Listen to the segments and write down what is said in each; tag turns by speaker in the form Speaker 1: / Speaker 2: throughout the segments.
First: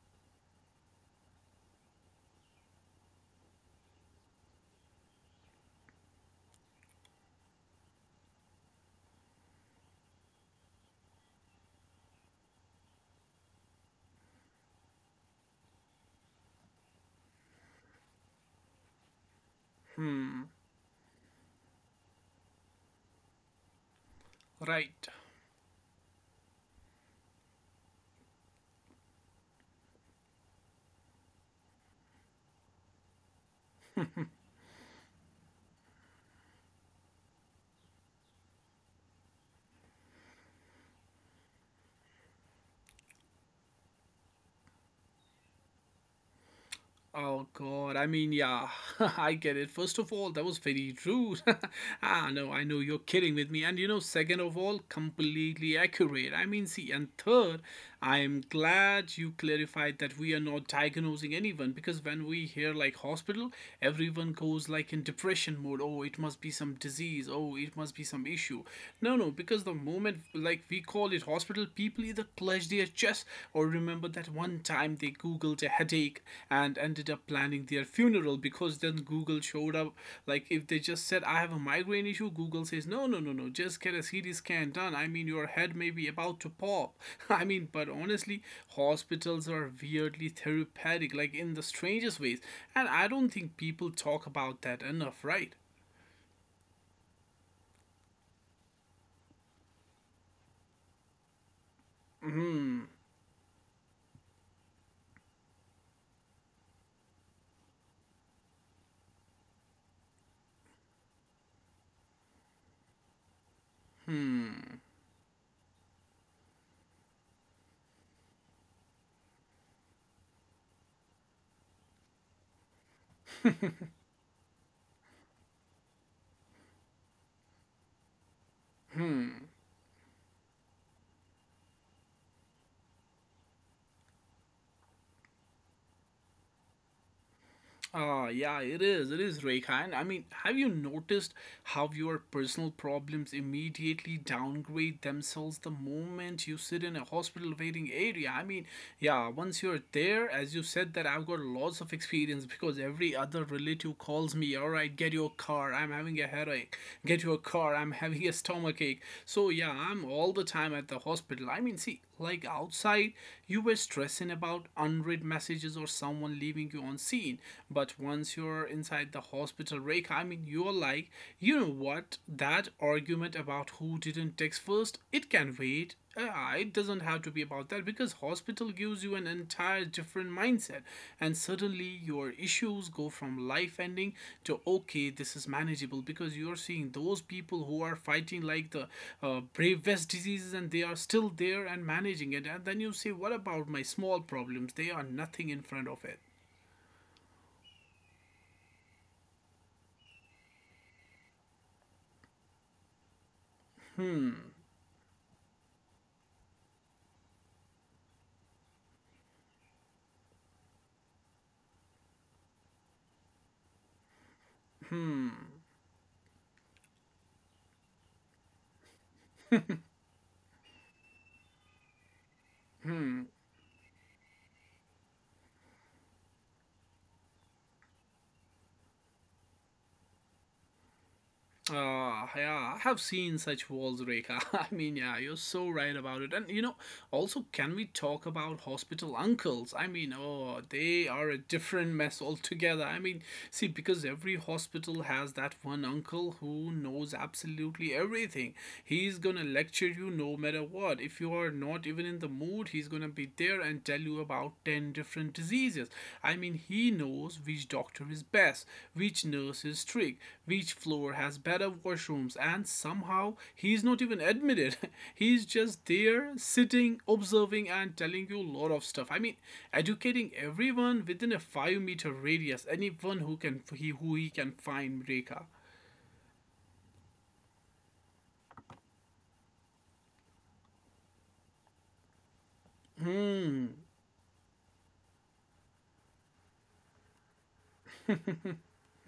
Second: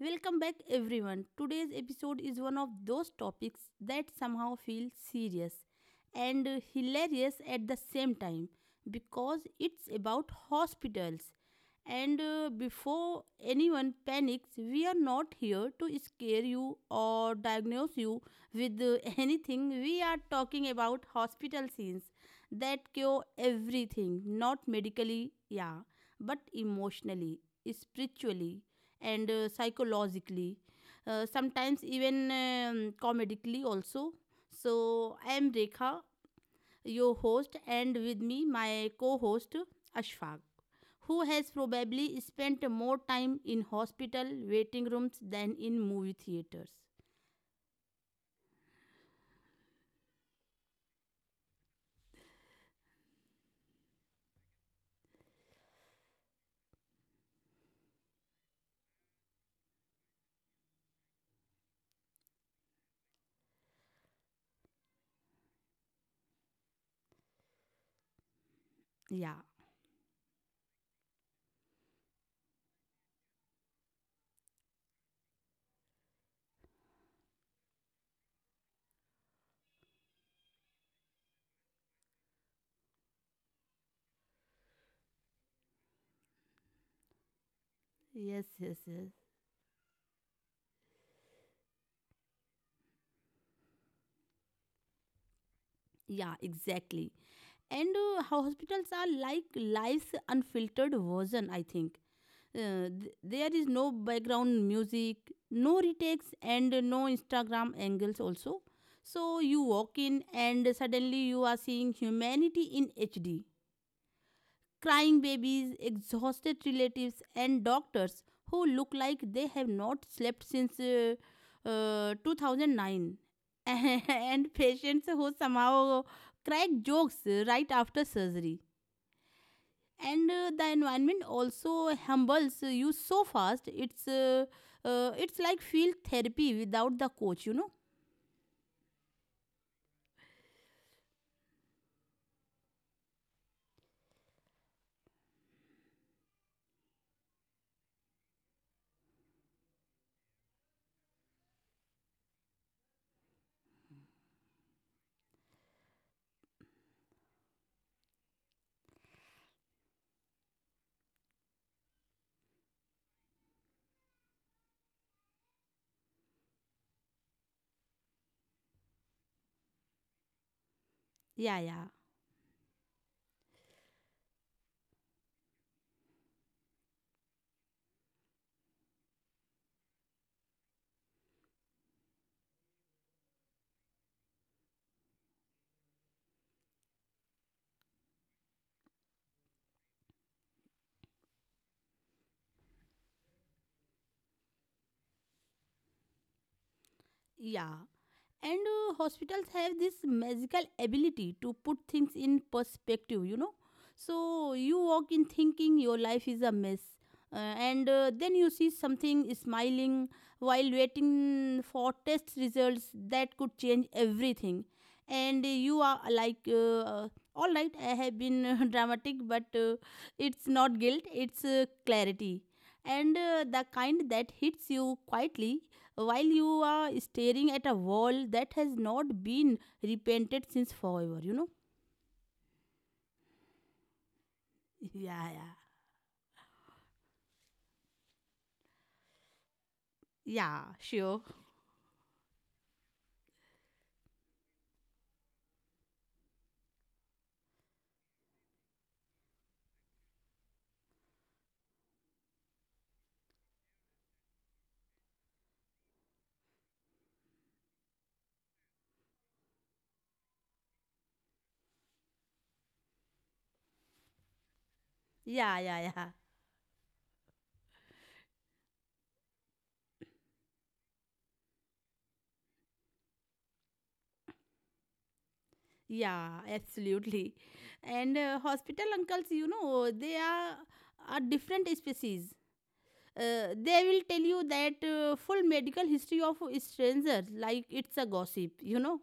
Speaker 1: Welcome back everyone. Today's episode is one of those topics that somehow feel serious and hilarious at the same time because it's about hospitals. And Before anyone panics, we are not here to scare you or diagnose you with anything. We are
Speaker 2: Hmm.
Speaker 1: talking about hospital scenes that cure everything, not
Speaker 2: Right.
Speaker 1: medically, yeah, but emotionally, spiritually, and psychologically, sometimes even comedically also. So I am Rekha, your host, and with me my co-host Ashfaq, who has probably spent more time in hospital waiting rooms than in movie theaters.
Speaker 2: Oh god. I mean, yeah. I get it. First of all, that was very rude. No. I know you're kidding with me. And second of all, completely accurate. I mean, see, and third, I am glad you clarified that we are not diagnosing anyone because when we hear like hospital, everyone goes like in depression mode. Oh, it must be some disease. Oh, it must be some issue. No, no,
Speaker 1: Yeah.
Speaker 2: because the moment like we call it hospital, people either clutch their chests or remember that one time they googled a headache and ended up planning their funeral because then Google showed up. Like if they just said, I have a migraine issue, Google says, no, no, no, no, just get a CT scan done. I mean, your head may be about to pop. I mean, but honestly,
Speaker 1: Yes, yes, yes.
Speaker 2: hospitals are weirdly therapeutic, like in the strangest ways. And I don't think people talk about that enough, right?
Speaker 1: Yeah, exactly. And Hospitals are like life's unfiltered version, I think. There is no background music, no retakes, and no Instagram angles also. So you walk in, and suddenly you are seeing humanity in HD. Crying babies, exhausted relatives, and doctors who look like they have not slept since 2009. And patients who somehow crack jokes right after surgery, and the environment also humbles you so fast it's like field therapy without the coach.
Speaker 2: Ah, yeah, it is. It is, Rekhan. I mean, have you noticed how your personal problems immediately downgrade themselves the moment you sit in a hospital waiting area? I mean, yeah, once you're there, as you said, that I've got lots of experience because every other relative calls me, all right, get your car, I'm having a headache, get your car, I'm having a stomach ache. So, yeah, I'm all the time at the hospital. I mean, see, like outside, you were stressing about unread messages or someone leaving you on scene. But once you're inside the hospital, Reka, I mean, you're like, you
Speaker 1: Yeah,
Speaker 2: know
Speaker 1: yeah,
Speaker 2: what? That argument about who didn't text first, it can wait. It doesn't have to be about that because hospital gives you an entire different mindset, and suddenly your issues go from life ending to okay, this is manageable because you're seeing those people who are fighting like the bravest diseases, and they are still there and managing it. And then you say, what about my small problems? They are nothing in front of it.
Speaker 1: yeah. and Hospitals have this magical ability to put things in perspective, you know. So you walk in thinking your life is a mess, uh, and then you see something smiling while waiting for test results that could change everything, and you are like, all right, I have been dramatic, but it's not guilt, it's clarity, and the kind that hits you quietly while you are staring at a wall that has not been repainted since forever, you know?
Speaker 2: Ah, yeah, I have seen such walls, Rekha. I mean, yeah,
Speaker 1: Yeah,
Speaker 2: you're
Speaker 1: yeah.
Speaker 2: so right about it. And also, can we talk about hospital uncles? I mean, oh,
Speaker 1: Yeah,
Speaker 2: they
Speaker 1: sure.
Speaker 2: are a different mess altogether. I mean, see, because every hospital has that one uncle who knows absolutely everything. He's gonna lecture you no matter what. If you are not even in the mood, he's gonna be there and tell you about 10 different diseases. I mean, he knows which doctor is best, which nurse is strict, each floor has better washrooms, and somehow he's not even admitted. He's
Speaker 1: Yeah, yeah,
Speaker 2: just
Speaker 1: yeah.
Speaker 2: there, sitting, observing, and telling you a lot of stuff. I mean, educating everyone within a 5-meter radius. Anyone who can he who he can find, Reka.
Speaker 1: Yeah, absolutely. And Hospital uncles, you know, they are a different species.
Speaker 2: Hmm.
Speaker 1: They will tell you that full medical history of strangers like it's a gossip, you know.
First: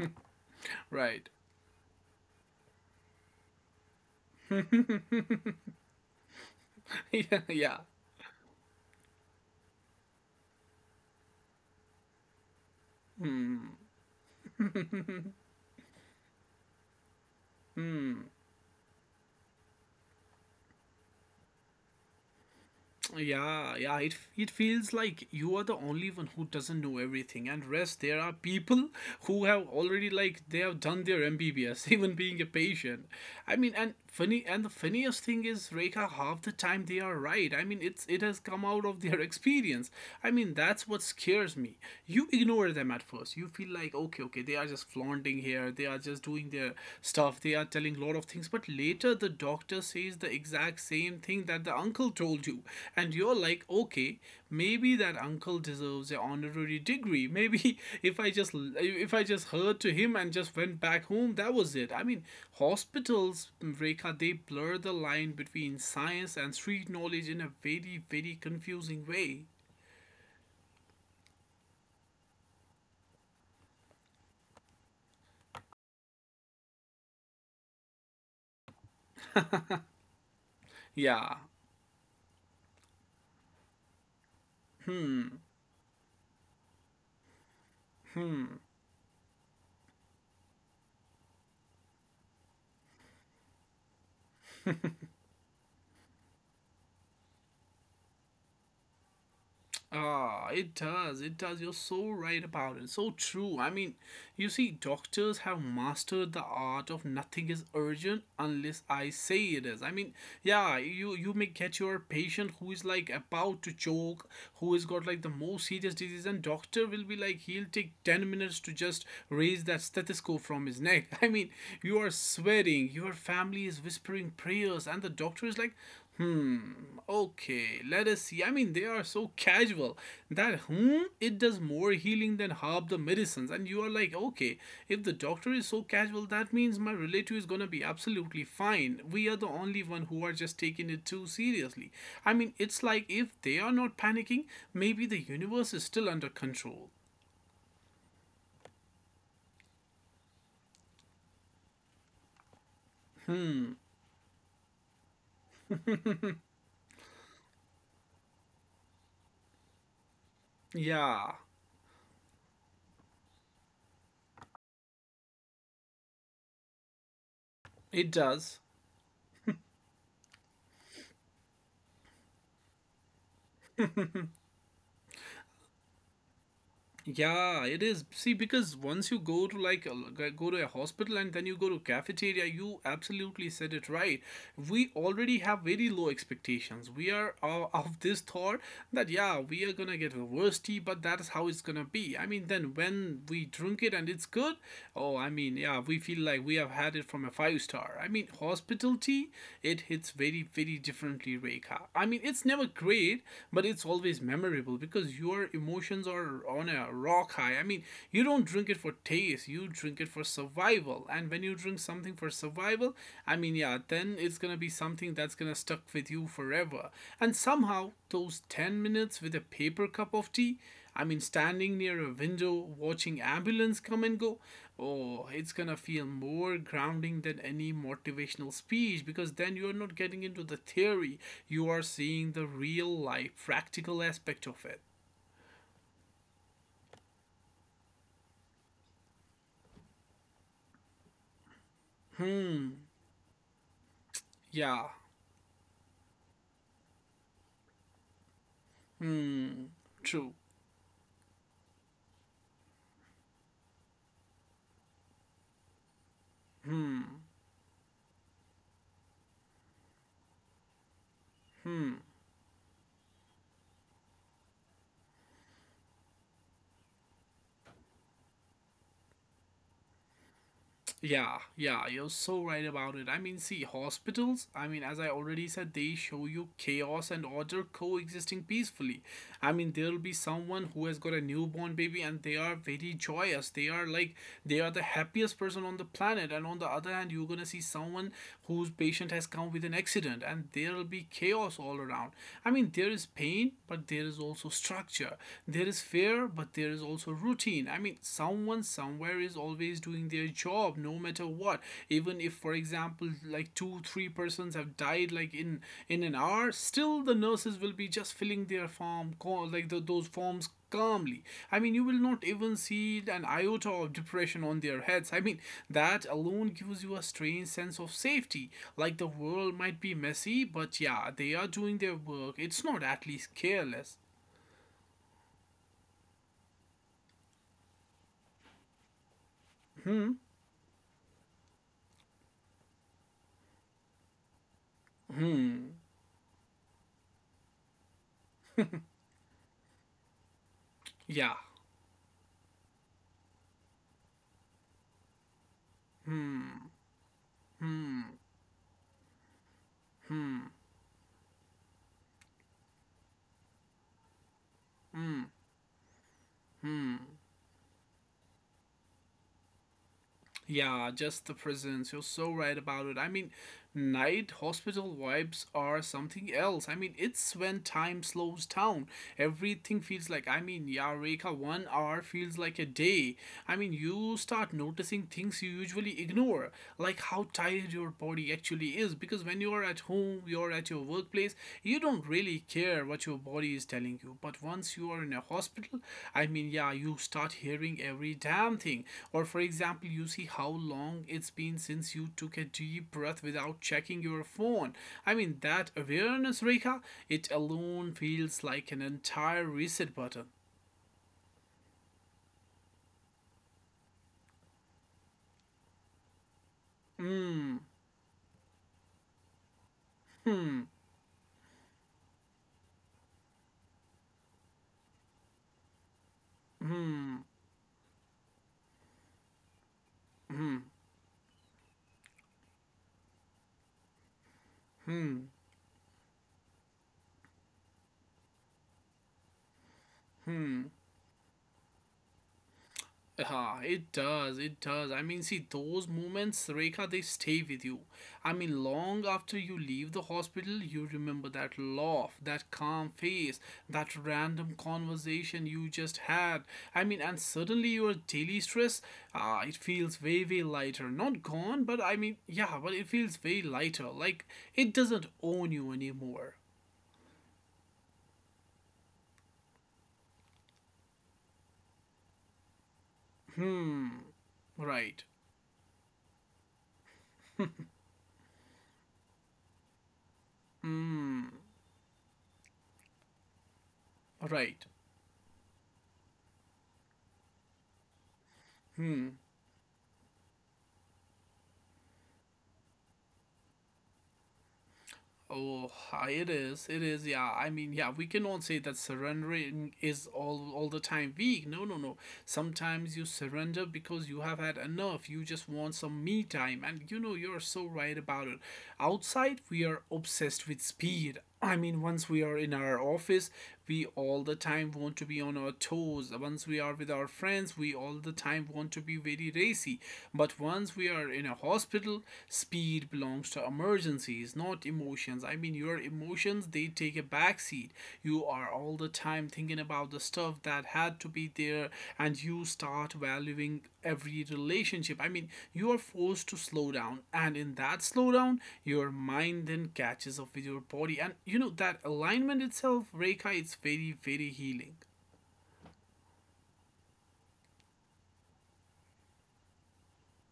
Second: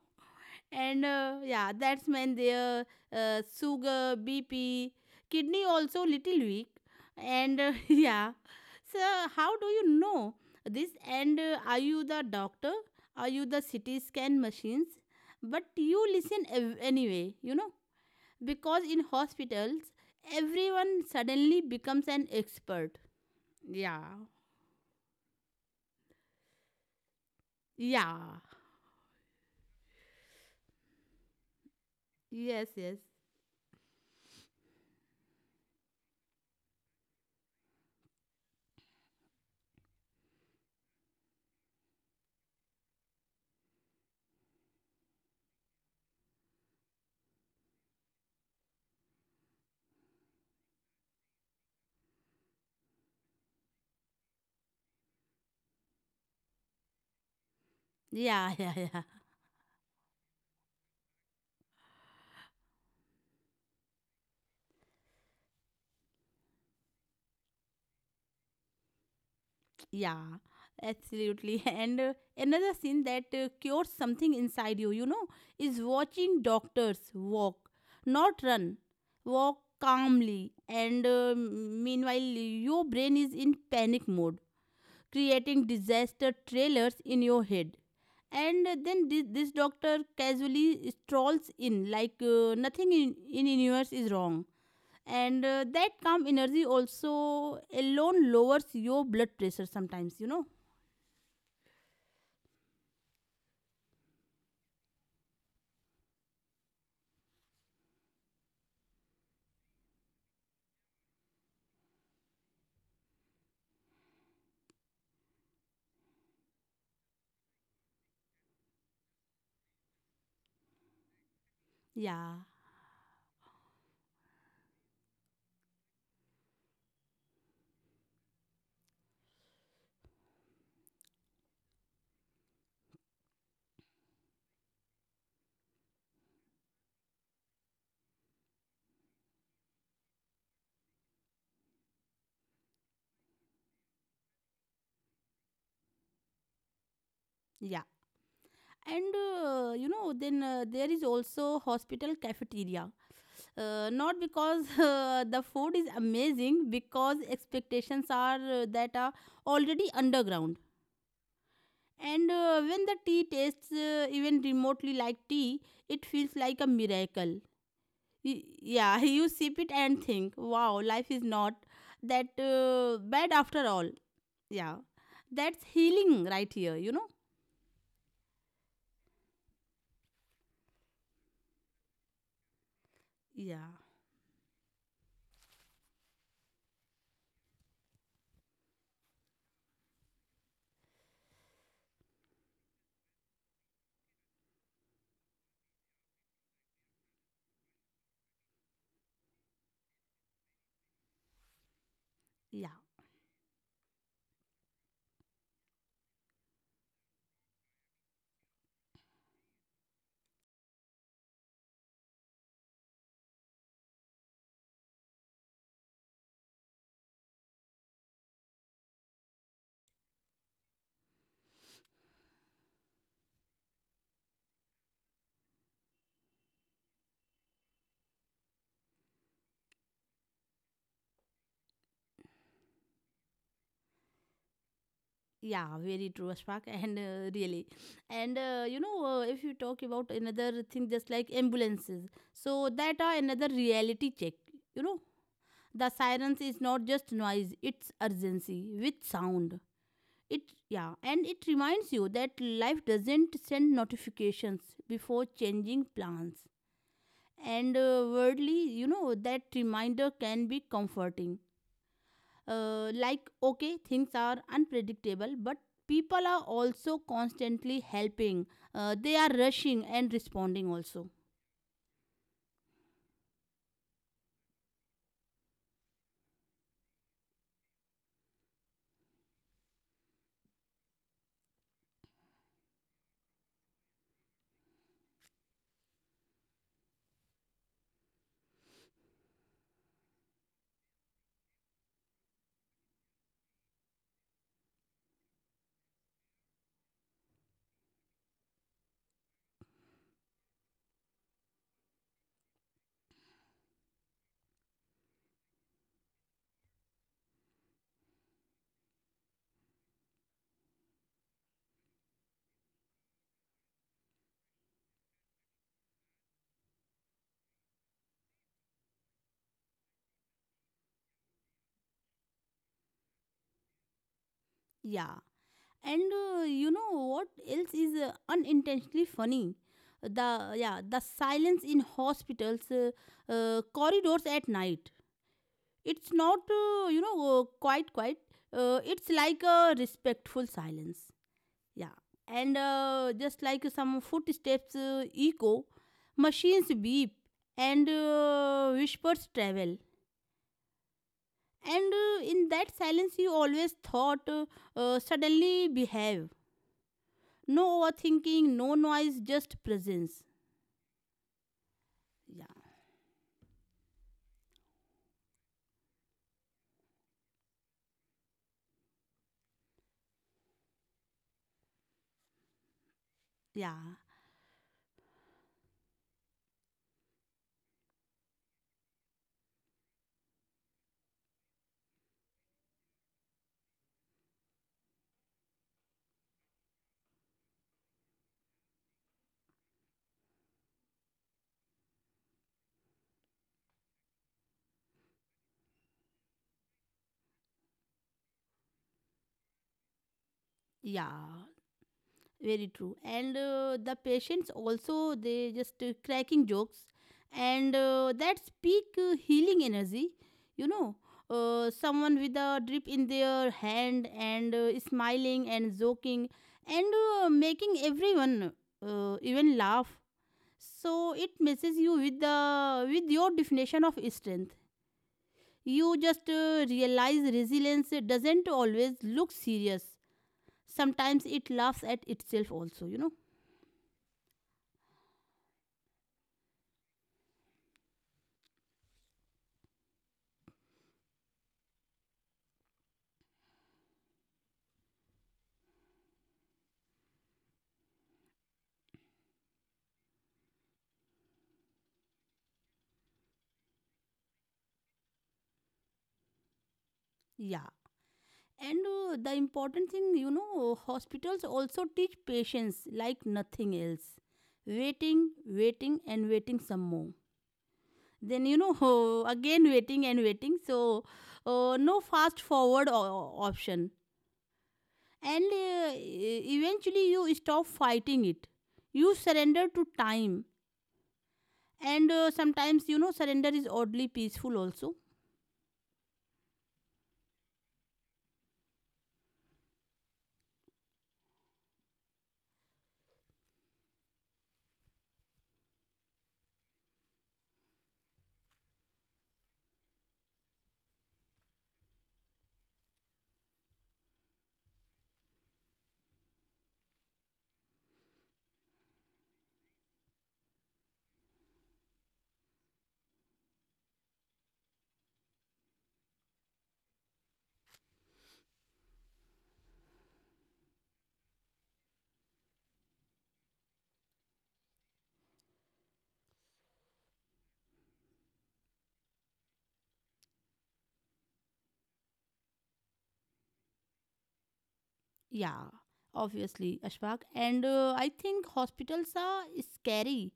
Speaker 1: And
Speaker 2: Right.
Speaker 1: Yeah, that's when their sugar, bp, kidney also little weak, and
Speaker 2: yeah.
Speaker 1: yeah. So how do you know this, and are you the doctor? Are you the ct scan machines? But you listen anyway, you know, because in hospitals everyone suddenly becomes an expert.
Speaker 2: Yeah, yeah,
Speaker 1: Yeah,
Speaker 2: it feels like you are the only one who doesn't know everything. And rest, there are
Speaker 1: yeah.
Speaker 2: people who have already like they have done their MBBS, even being a
Speaker 1: Yes, yes.
Speaker 2: patient. I mean, and funny and the funniest thing is, Rekha, half the time they are right. I mean, it's it has come out of their experience. I mean, that's what scares me. You ignore them at first. You feel like okay, okay, they are just flaunting here. They are just doing their stuff, they are telling a lot of things, but later the doctor says the exact same thing that the uncle told you, and you're like okay, maybe that uncle deserves an honorary degree. Maybe if i
Speaker 1: Yeah,
Speaker 2: just
Speaker 1: yeah, yeah.
Speaker 2: if i just heard to him and just went back home, that was it. I mean, hospitals, Rekha, they blur the line between science and street knowledge in a very very confusing way.
Speaker 1: Yeah, absolutely. And Another scene that cures something inside you, you know, is watching doctors walk, not run, walk calmly. And
Speaker 2: Yeah.
Speaker 1: Meanwhile, your brain is in panic mode, creating disaster trailers in your head. And then this doctor casually strolls in, like nothing in universe is wrong. And That calm energy also alone lowers your blood pressure sometimes, you know.
Speaker 2: Ah, it does. It does. You're so right about it. So true. I mean, you see, doctors have mastered the art of nothing is urgent unless I say it is. I mean, yeah, you may get your patient who is like about to choke, who has got like the most serious disease, and doctor will be like he'll take 10 minutes to just raise that stethoscope from his neck. I mean, you are
Speaker 1: Yeah,
Speaker 2: sweating, your family is whispering prayers, and the doctor is like, hmm, okay. Let us see. I mean, they are so casual that it does more healing than half the medicines. And you are like, okay, if the doctor is so casual, that means my relative is gonna be absolutely fine. We are the only one who are just taking it too seriously. I mean, it's like if they are not panicking, maybe the universe is still under control.
Speaker 1: yeah. And you know, then there is also hospital cafeteria. Not because the food is amazing, because expectations are that are already underground.
Speaker 2: Yeah,
Speaker 1: And When the tea tastes even remotely like tea, it feels like a miracle.
Speaker 2: it does.
Speaker 1: You sip it and think, wow, life is not that bad after all. Yeah, that's healing right here, you know?
Speaker 2: Yeah, it is. See, because once you go to like go to a hospital and then you go to cafeteria, you absolutely said
Speaker 1: Yeah,
Speaker 2: it right. We already have very low expectations. We are of, of this thought that yeah, we are gonna get the worst tea, but that is how it's gonna be. I mean, then when we drink it and it's good, oh, I mean, yeah, we feel like we have had it from a five star. I mean, hospital tea, it hits very very differently, Rekha. I mean, it's never
Speaker 1: yeah.
Speaker 2: great, but it's always memorable because your emotions or on a rock high. I mean, you don't drink it for taste, you drink it for survival. And when you drink something for survival, I mean, yeah, then it's gonna be something that's gonna stuck with you forever. And somehow, those 10 minutes with a paper cup of tea, I mean, standing near a window watching ambulance come and go, oh, it's gonna feel more grounding than any motivational speech because then you're not getting into the theory, you are seeing the real life, practical aspect of it.
Speaker 1: Yeah, very true, Ashfaq, and really, and you know, if you talk about another thing, just like ambulances, so
Speaker 2: Hmm.
Speaker 1: that are another reality check. You
Speaker 2: Yeah,
Speaker 1: know, the sirens is not just noise; it's urgency with sound.
Speaker 2: true.
Speaker 1: It yeah, and it reminds you that life doesn't send notifications before changing plans. And worldly, you know, that reminder can be comforting, like okay, things are unpredictable, but people are also constantly helping, they are rushing and responding also.
Speaker 2: Yeah, yeah, you're so right about it. I mean, see, hospitals, I mean, as I already said, they show you chaos and order coexisting peacefully. I mean, there'll be someone who has got a newborn baby and they are very joyous. They are like, they are the happiest person on the planet. And on the other hand, you're gonna see someone whose patient has come with an accident, and there'll be chaos all around. I mean, there is pain, but there is also structure. There is fear, but there is also routine. I mean, someone somewhere is always doing their job, no matter what. Even if, for example, like two, three persons have died, like in an hour, still the nurses will be just filling their form, like those forms calmly. I mean, you will not even see an iota of depression on their heads. I mean, that alone gives you a strange sense of safety. Like the world might be messy, but yeah, they are doing their work. It's not at least careless.
Speaker 1: Yeah. and You know what else is unintentionally funny? The yeah the silence in hospitals, corridors at night, it's not, you know, quite quite it's like a respectful silence.
Speaker 2: Yeah.
Speaker 1: Yeah, and just like some footsteps echo, machines beep, and whispers travel. And in that silence, you always thought, suddenly behave. No overthinking, no noise, just presence.
Speaker 2: Yeah, just the prisons. You're so
Speaker 1: Yeah,
Speaker 2: right about it. I mean, night hospital vibes are something else. I mean, it's when time slows down. Everything feels like, I mean, yeah, Reka. One hour feels like a day. I mean,
Speaker 1: yeah,
Speaker 2: you start noticing things you usually ignore, like how tired your body actually is. Because when you are at home, your or at your workplace, you don't really care what your body is telling you. But once you are in a hospital, I mean, yeah, you start hearing every damn thing. Or, for example, you see how long it's been since you took a deep breath without checking your phone. I mean, that awareness, Rekha, it alone feels like an entire reset button.
Speaker 1: yeah. Very true, and the patients also, they just cracking jokes,
Speaker 2: Hmm.
Speaker 1: and that's peak healing energy, you know. Someone with a drip in their hand and smiling and joking and making everyone even laugh, so it messes you with the with your definition of strength. You just realize resilience doesn't always look serious, sometimes it laughs at itself also, you know.
Speaker 2: Ah, it does, it does. I mean, see, those moments, Rekha, they stay with you. I mean, long after you leave the hospital, you remember that laugh, that calm face, that random conversation you just had. I mean, and suddenly your daily stress, ah, it feels way, way lighter. Not gone, but I mean, yeah, but it feels way lighter. Like, it doesn't own you anymore.
Speaker 1: Yeah. And The important thing, you know, hospitals also teach patients like nothing
Speaker 2: Hmm,
Speaker 1: else.
Speaker 2: right,
Speaker 1: Waiting, waiting, and waiting some more. Then, you know, again waiting and waiting. So, no fast forward option.
Speaker 2: right.
Speaker 1: And eventually, you stop fighting it. You surrender to time. And sometimes, you know, surrender is oddly peaceful also.
Speaker 2: Oh, hi, it is. It is. Yeah. I mean, yeah, we cannot say that surrendering is all the time weak. No, no, no. Sometimes you surrender because you have had enough. You just want some me time. And you're so right about it. Outside, we are obsessed with speed. I mean, once we are in our office, we all the time want to be on our toes. Once we are with our friends, we all the time want to be very racy. But once we are in a hospital, speed belongs to emergencies, not emotions. I mean, your emotions, they take a backseat. You are all the time I'm thinking about the stuff that had to be there, and you start valuing every relationship. I mean, you are forced to slow down, and in that slowdown, your mind then catches up with your body. And you know, that alignment itself, Reika, it's very, very healing.
Speaker 1: Yeah, obviously, Ashfaq. And I think hospitals are scary.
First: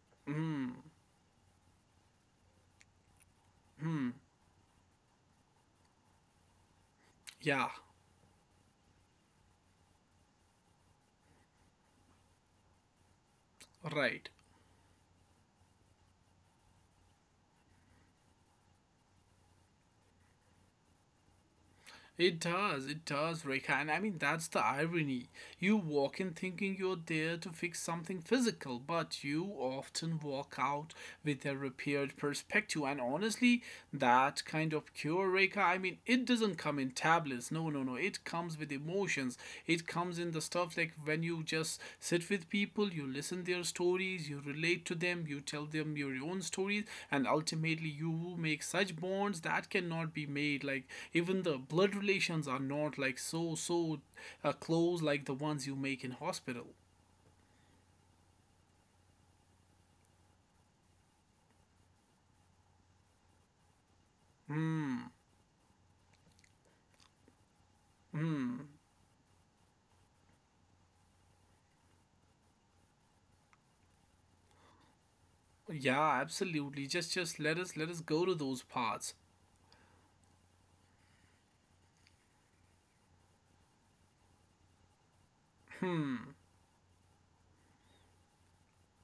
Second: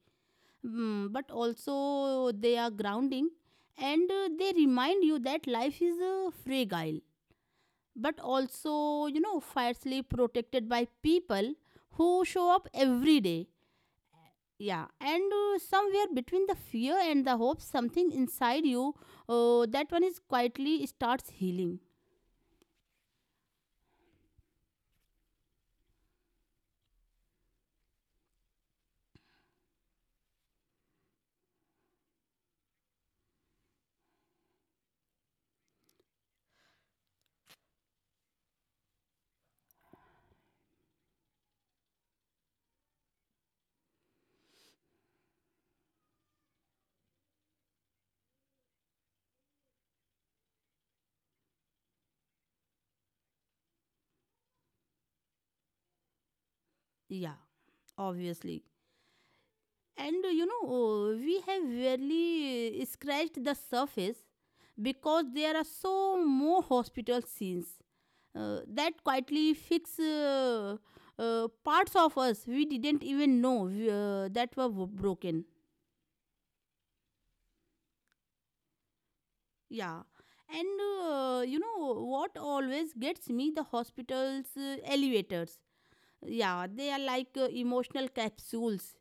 Speaker 1: Mm, but also they are grounding, and they remind you that life is fragile,
Speaker 2: Yeah,
Speaker 1: but also, you know, fiercely protected by people who show up every day.
Speaker 2: right.
Speaker 1: Yeah, and somewhere between the fear and the hope, something inside you, that one is quietly starts healing.
Speaker 2: It does, Rekha. And I mean, that's the irony. You walk in thinking you're there to fix something physical, but you often walk out with a repaired perspective. And honestly, that kind of cure, Rekha, I mean, it doesn't come in tablets. No, no, no. It comes with emotions, it comes in the stuff like when you just sit with people, you listen their stories, you relate to them, you tell them your own stories. And ultimately you make such bonds that cannot be made, like even the blood relations are not like close like the ones you make in hospital.
Speaker 1: Yeah, obviously. And we have barely scratched the surface,
Speaker 2: Mm,
Speaker 1: because there are so more hospital scenes that quietly fix, parts of us we didn't even know that were broken.
Speaker 2: yeah, absolutely. Just let us go to those parts.
Speaker 1: Yeah. And you know what always gets me? The hospital's elevators. Yeah, they are like emotional capsules.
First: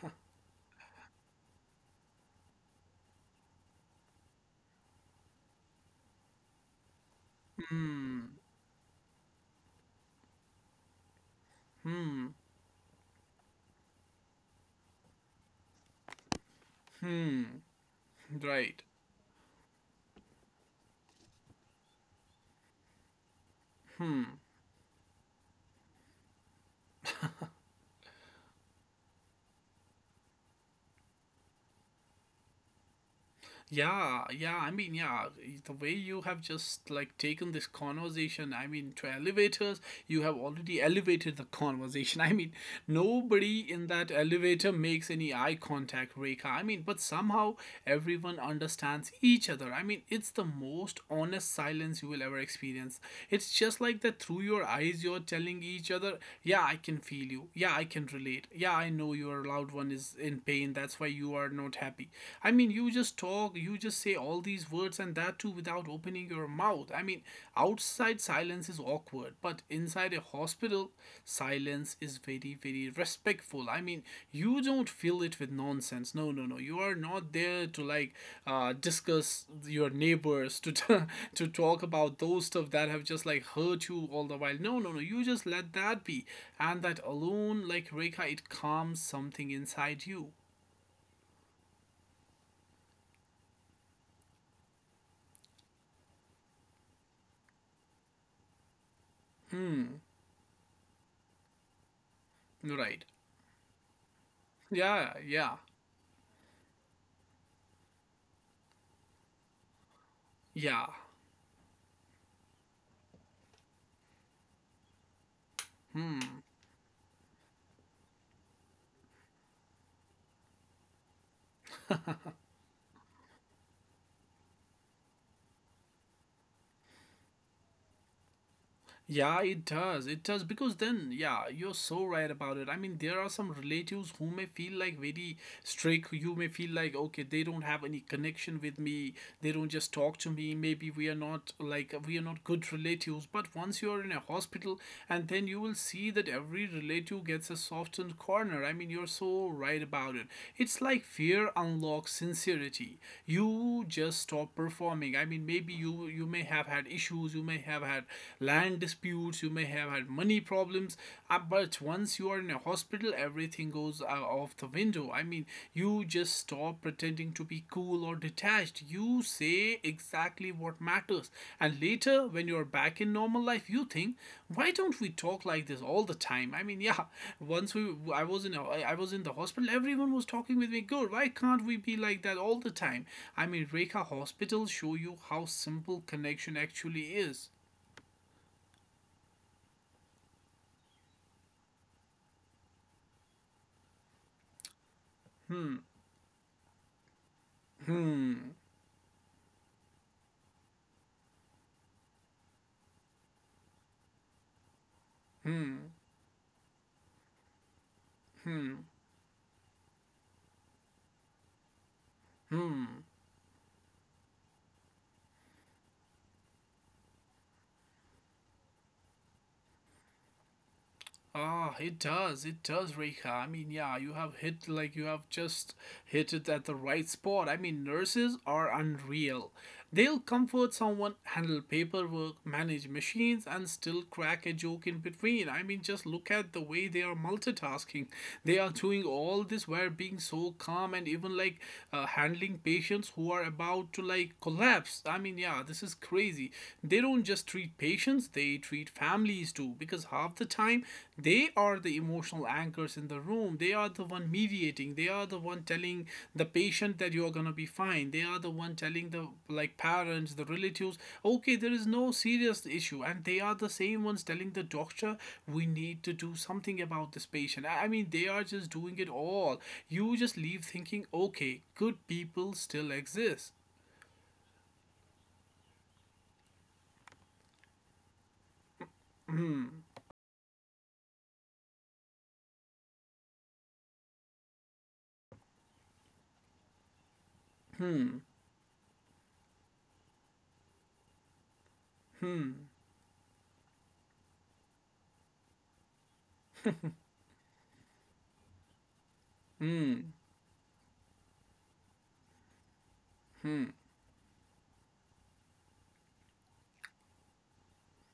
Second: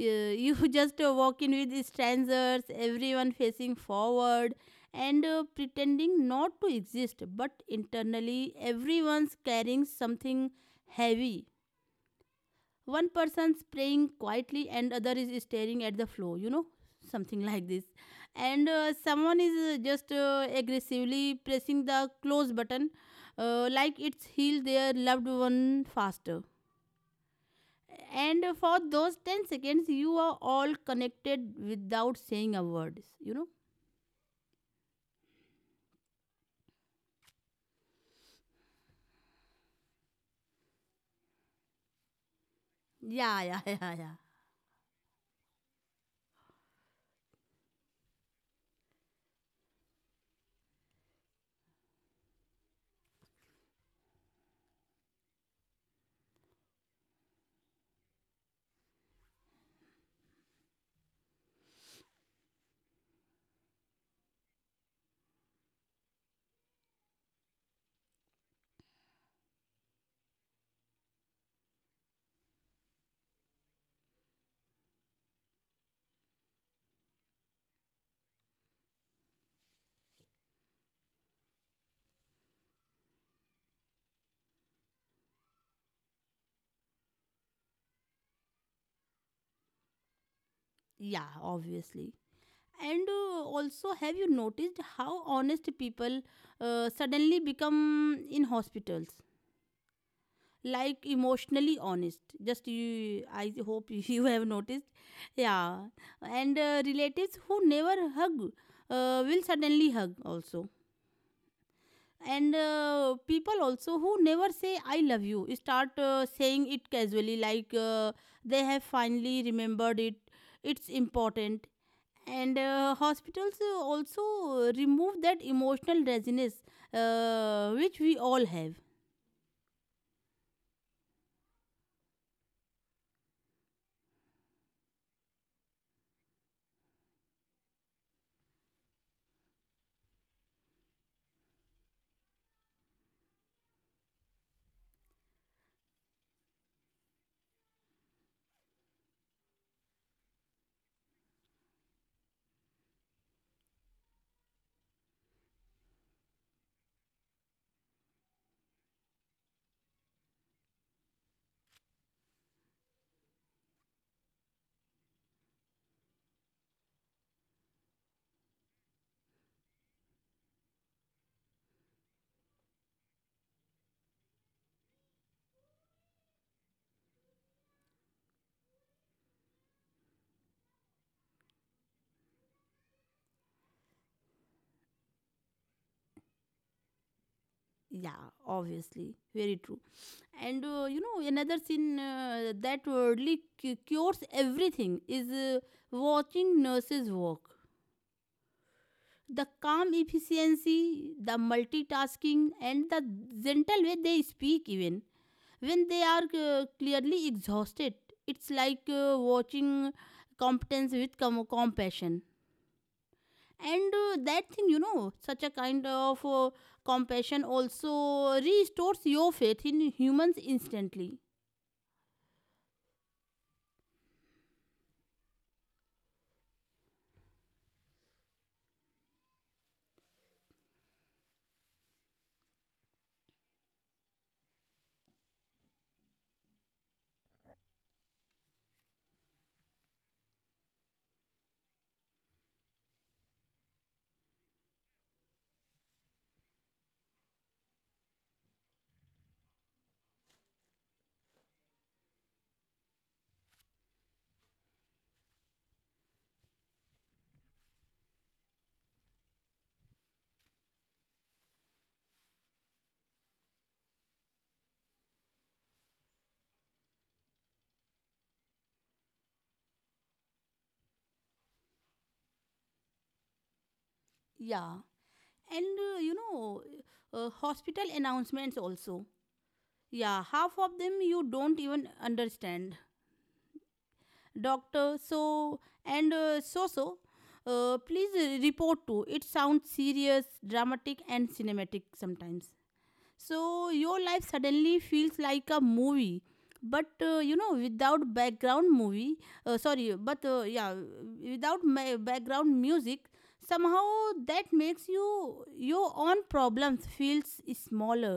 Speaker 1: You just walk in with strangers, everyone facing forward, and pretending not to exist, but internally everyone's carrying something heavy. One person's praying quietly and other is staring at the floor, you know, something like this. And
Speaker 2: Right.
Speaker 1: someone is, just aggressively pressing the close button, like it's healed their loved one faster, and for those 10 seconds you are all connected without saying a word, you know.
Speaker 2: Yeah, yeah. I mean, yeah, the way you have just like taken this conversation, I mean, to elevators, you have already elevated the conversation. I mean,
Speaker 1: Yeah, yeah,
Speaker 2: nobody
Speaker 1: yeah,
Speaker 2: in
Speaker 1: yeah.
Speaker 2: that elevator makes any eye contact, Rekha. I mean, but somehow everyone understands each other. I mean, it's the most honest silence you will ever experience. It's just like that through your eyes, you're telling each other, yeah, I can feel you. Yeah, I can relate. Yeah, I know your loud one is in pain. That's why you are not happy. I mean, you just talk, you just say all these words, and that too without opening your mouth. I mean, outside silence is awkward, but inside a hospital, silence is very, very respectful. I mean, you don't fill it with nonsense. No, no, no. You are not there to like discuss your neighbors, to, to talk about those stuff that have just like hurt you all the while. No, no, no. You just let that be. And that alone, like Rekha, it calms something inside you.
Speaker 1: Yeah, obviously. And also, have you noticed how honest people suddenly become in hospitals, like emotionally honest? Just
Speaker 2: Right.
Speaker 1: you, I hope, you have noticed.
Speaker 2: Yeah, yeah,
Speaker 1: Yeah, and relatives who never hug will suddenly hug also.
Speaker 2: yeah.
Speaker 1: And people also who never say I love you start saying it casually, like they have finally remembered it, it's important. And hospitals also remove that emotional resonance, which we all have.
Speaker 2: Yeah, it does. It does because then, yeah, you're so right about it. I mean, there are some relatives who may feel like very strict. You may feel like, okay, they don't have any connection with me. They don't just talk to me. Maybe we are not like, we are not good relatives. But once you are in a hospital, and then you will see that every relative gets a softened corner. I mean, you're so right about it. It's like fear unlocks sincerity. You just stop performing. I mean, maybe you, you may have had issues. You may have had land disputes, you may have had money problems. But once you are in a hospital, everything goes off the window. I mean, you just stop pretending to be cool or detached. You say exactly what matters. And later, when you're back in normal life, you think, why don't we talk like this all the time? I mean, yeah, once we, I was in, a, I was in the hospital, everyone was talking with me. Good. Why can't we be like that all the time? I mean, Rekha, Hospital show you how simple connection actually is.
Speaker 1: Yeah, obviously, very true. And you know, another scene that worldly cures everything is
Speaker 2: Hmm.
Speaker 1: watching nurses work,
Speaker 2: Hmm,
Speaker 1: the calm efficiency, the multitasking, and the gentle way they speak even when
Speaker 2: hmm,
Speaker 1: they are clearly exhausted. It's like watching competence with compassion.
Speaker 2: hmm.
Speaker 1: And that thing, you know, such a kind of compassion also restores your faith in humans instantly.
Speaker 2: Ah, it does, Rekha. I mean, yeah, you have hit, like you have just hit it at the right spot. I mean, nurses are unreal. They'll comfort someone, handle paperwork, manage machines, and still crack a joke in between. I mean, just look at the way they are multitasking. They are doing all this while being so calm and even like handling patients who are about to like collapse. I mean, yeah, this is crazy. They don't just treat patients, they treat families too, because half the time they are the emotional anchors in the room. They are the one mediating, they are the one telling the patient that you're going to be fine. They are the one telling the like parents, the relatives, okay, there is no serious issue. And they are the same ones telling the doctor, we need to do something about this patient. I mean, they are just doing it all. You just leave thinking, okay, good people still exist.
Speaker 1: Yeah. And hospital announcements also,
Speaker 2: Hmm,
Speaker 1: yeah, half of them you don't even understand. Doctor so and so, please
Speaker 2: hmm,
Speaker 1: report to, it sounds serious, dramatic, and cinematic sometimes.
Speaker 2: hmm,
Speaker 1: So your life suddenly feels like a movie. But you know, without background movie, sorry,
Speaker 2: hmm.
Speaker 1: but yeah, without background music, somehow that makes you your own problems feels smaller.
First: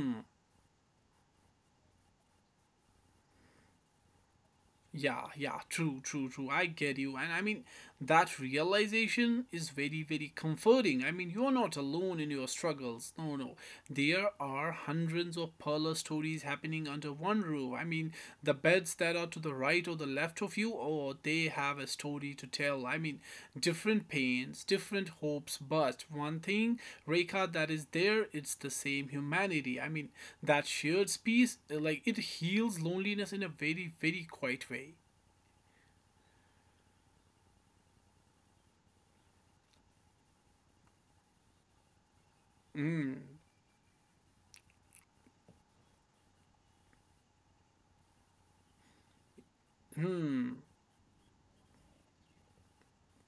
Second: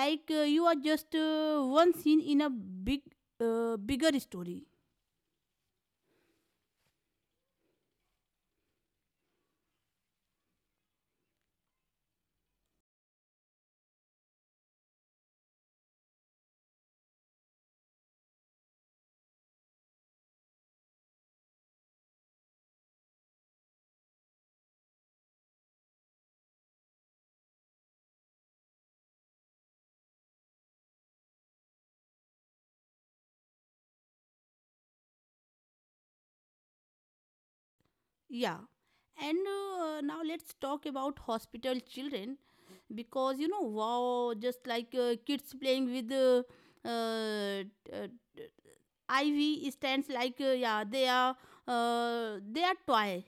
Speaker 1: Like you are just one scene in a big, bigger story.
Speaker 2: Yeah, yeah, true, true, true. I get you. And I mean, that realization is very, very comforting. I mean, you're not alone in your struggles. No, no. There are hundreds of parlor stories happening under one roof. I mean, the beds that are to the right or the left of you, or they have a story to tell. I mean, different pains, different hopes, but one thing, Reka, that is there, it's the same humanity. I mean, that shared space, like, it heals loneliness in a very, very quiet way.
Speaker 1: Yeah. And now let's talk about hospital children,
Speaker 2: Mm,
Speaker 1: because you know, wow, just like kids playing with uh, IV stands, like,
Speaker 2: hmm.
Speaker 1: yeah, they are toy,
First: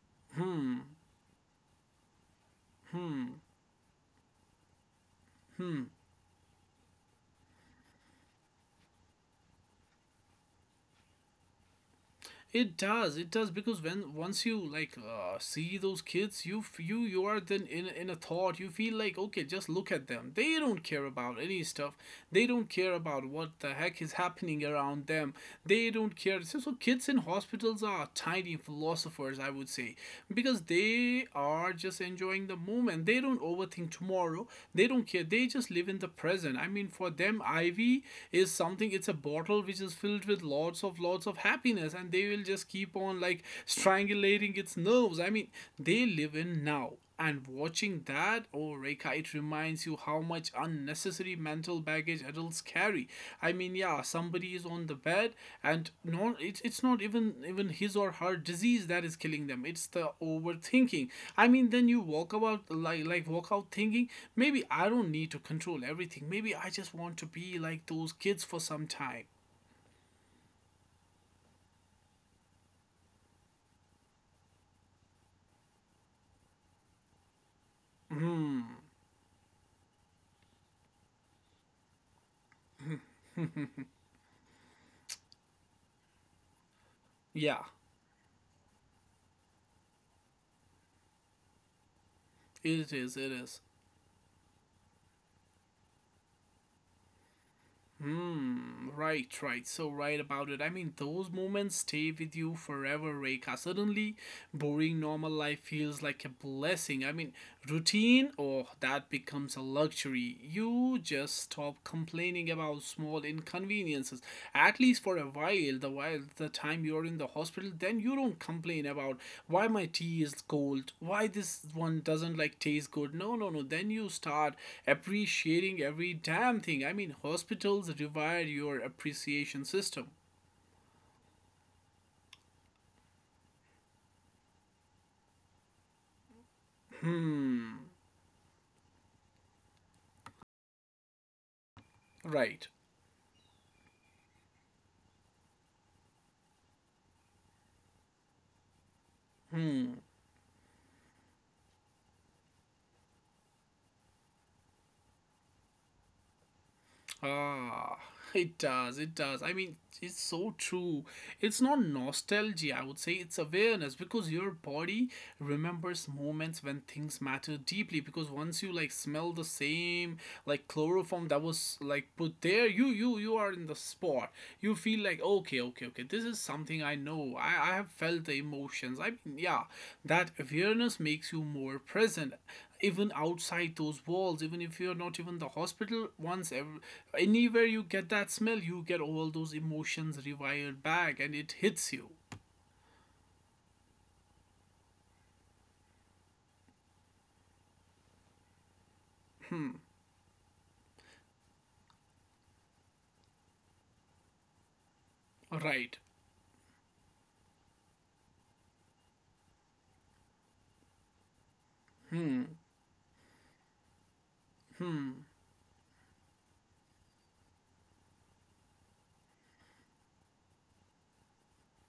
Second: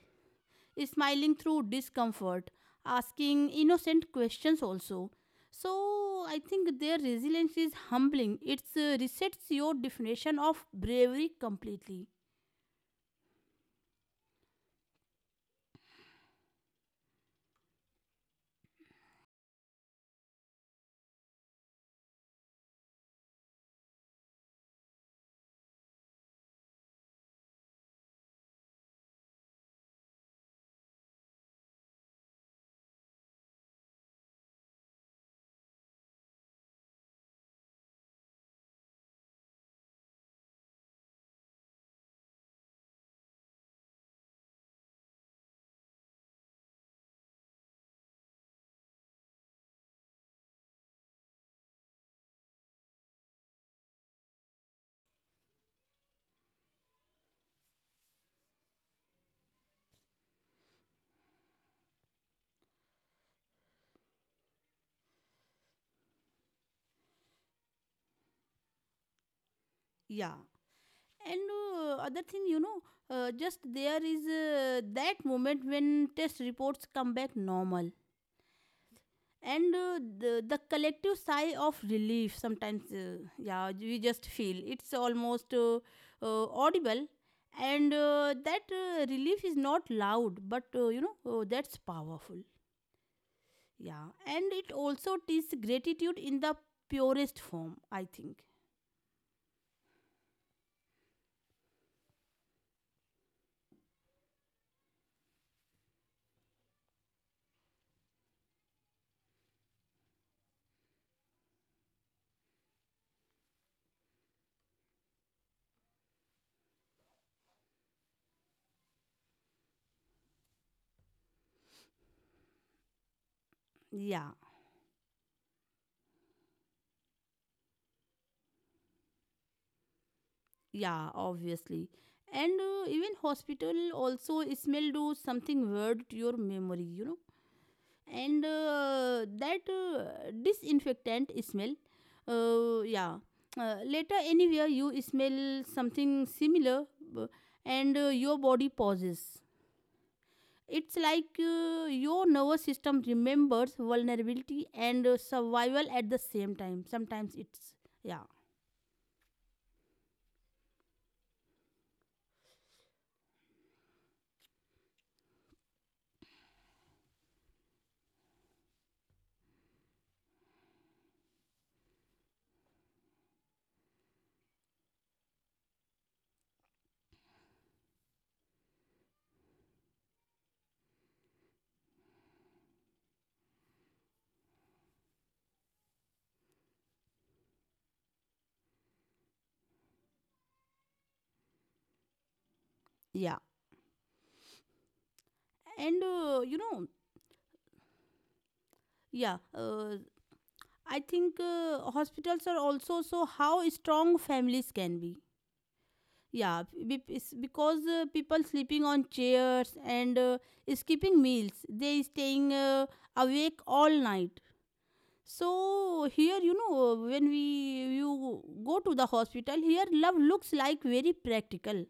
Speaker 1: smiling through discomfort, asking innocent questions also. So I think their resilience is humbling. It resets your definition of bravery completely.
Speaker 2: It does. It does because when once you like see those kids, you you you are then in a thought. You feel like, okay, just look at them. They don't care about any stuff. They don't care about what the heck is happening around them. They don't care. So, so kids in hospitals are tiny philosophers, I would say, because they are just enjoying the moment. They don't overthink tomorrow. They don't care. They just live in the present. I mean, for them, IV is something. It's a bottle which is filled with lots of lots of happiness, and they will just keep on like strangulating its nerves. I mean, they live in now. And watching that, oh Reka, it reminds you how much unnecessary mental baggage adults carry. I mean, yeah, somebody is on the bed, and no, it's not even his or her disease that is killing them. It's the overthinking. I mean, then you walk about like walk out thinking, maybe I don't need to control everything. Maybe I just want to be like those kids for some time.
Speaker 1: Yeah. And other thing, you know, just there is that moment when test reports come back normal,
Speaker 2: Hmm.
Speaker 1: and the collective sigh of relief sometimes, yeah, we just feel it's almost audible.
Speaker 2: Yeah,
Speaker 1: And that relief is not loud, but you know, that's powerful.
Speaker 2: it is, it is.
Speaker 1: Yeah, and it also teaches gratitude in the purest form, I think.
Speaker 2: Hmm, right, right. So right about it. I mean, those moments stay with you forever, Reika. Suddenly, boring normal life feels like a blessing. I mean, routine, oh, that becomes a luxury. You just stop complaining about small inconveniences, at least for a while, the while the time you're in the hospital. Then you don't complain about why my tea is cold, why this one doesn't like taste good. No, no, no. Then you
Speaker 1: Yeah.
Speaker 2: start appreciating every damn thing. I mean, hospitals revive your appreciation system.
Speaker 1: Yeah, obviously. And even hospital also smell do something weird to your memory, you know.
Speaker 2: Hmm,
Speaker 1: And that disinfectant smell,
Speaker 2: right.
Speaker 1: yeah. Later, anywhere you smell something similar, b- and your body pauses.
Speaker 2: Hmm.
Speaker 1: It's like your nervous system remembers vulnerability and survival at the same time. Sometimes it's
Speaker 2: Ah,
Speaker 1: yeah,
Speaker 2: it does. It does. I mean, it's so true. It's not nostalgia, I would say. It's awareness, because your body remembers moments when things matter deeply. Because once you like smell the same like chloroform that was like put there, you you are in the spot. You feel like, okay, okay, okay. This is something I know. I have felt the emotions. I mean, yeah, that awareness makes you more present, even outside those walls. Even if you're not even the hospital once ever, anywhere you get that smell, you get all those emotions rewired back, and it hits you.
Speaker 1: yeah, and, you know, yeah. Uh, I think hospitals are also so how strong families can be.
Speaker 2: Right.
Speaker 1: Yeah, it's because people sleeping on chairs, and skipping meals, they staying awake all night. So here, you know, when we you go to the hospital, here love looks like very practical,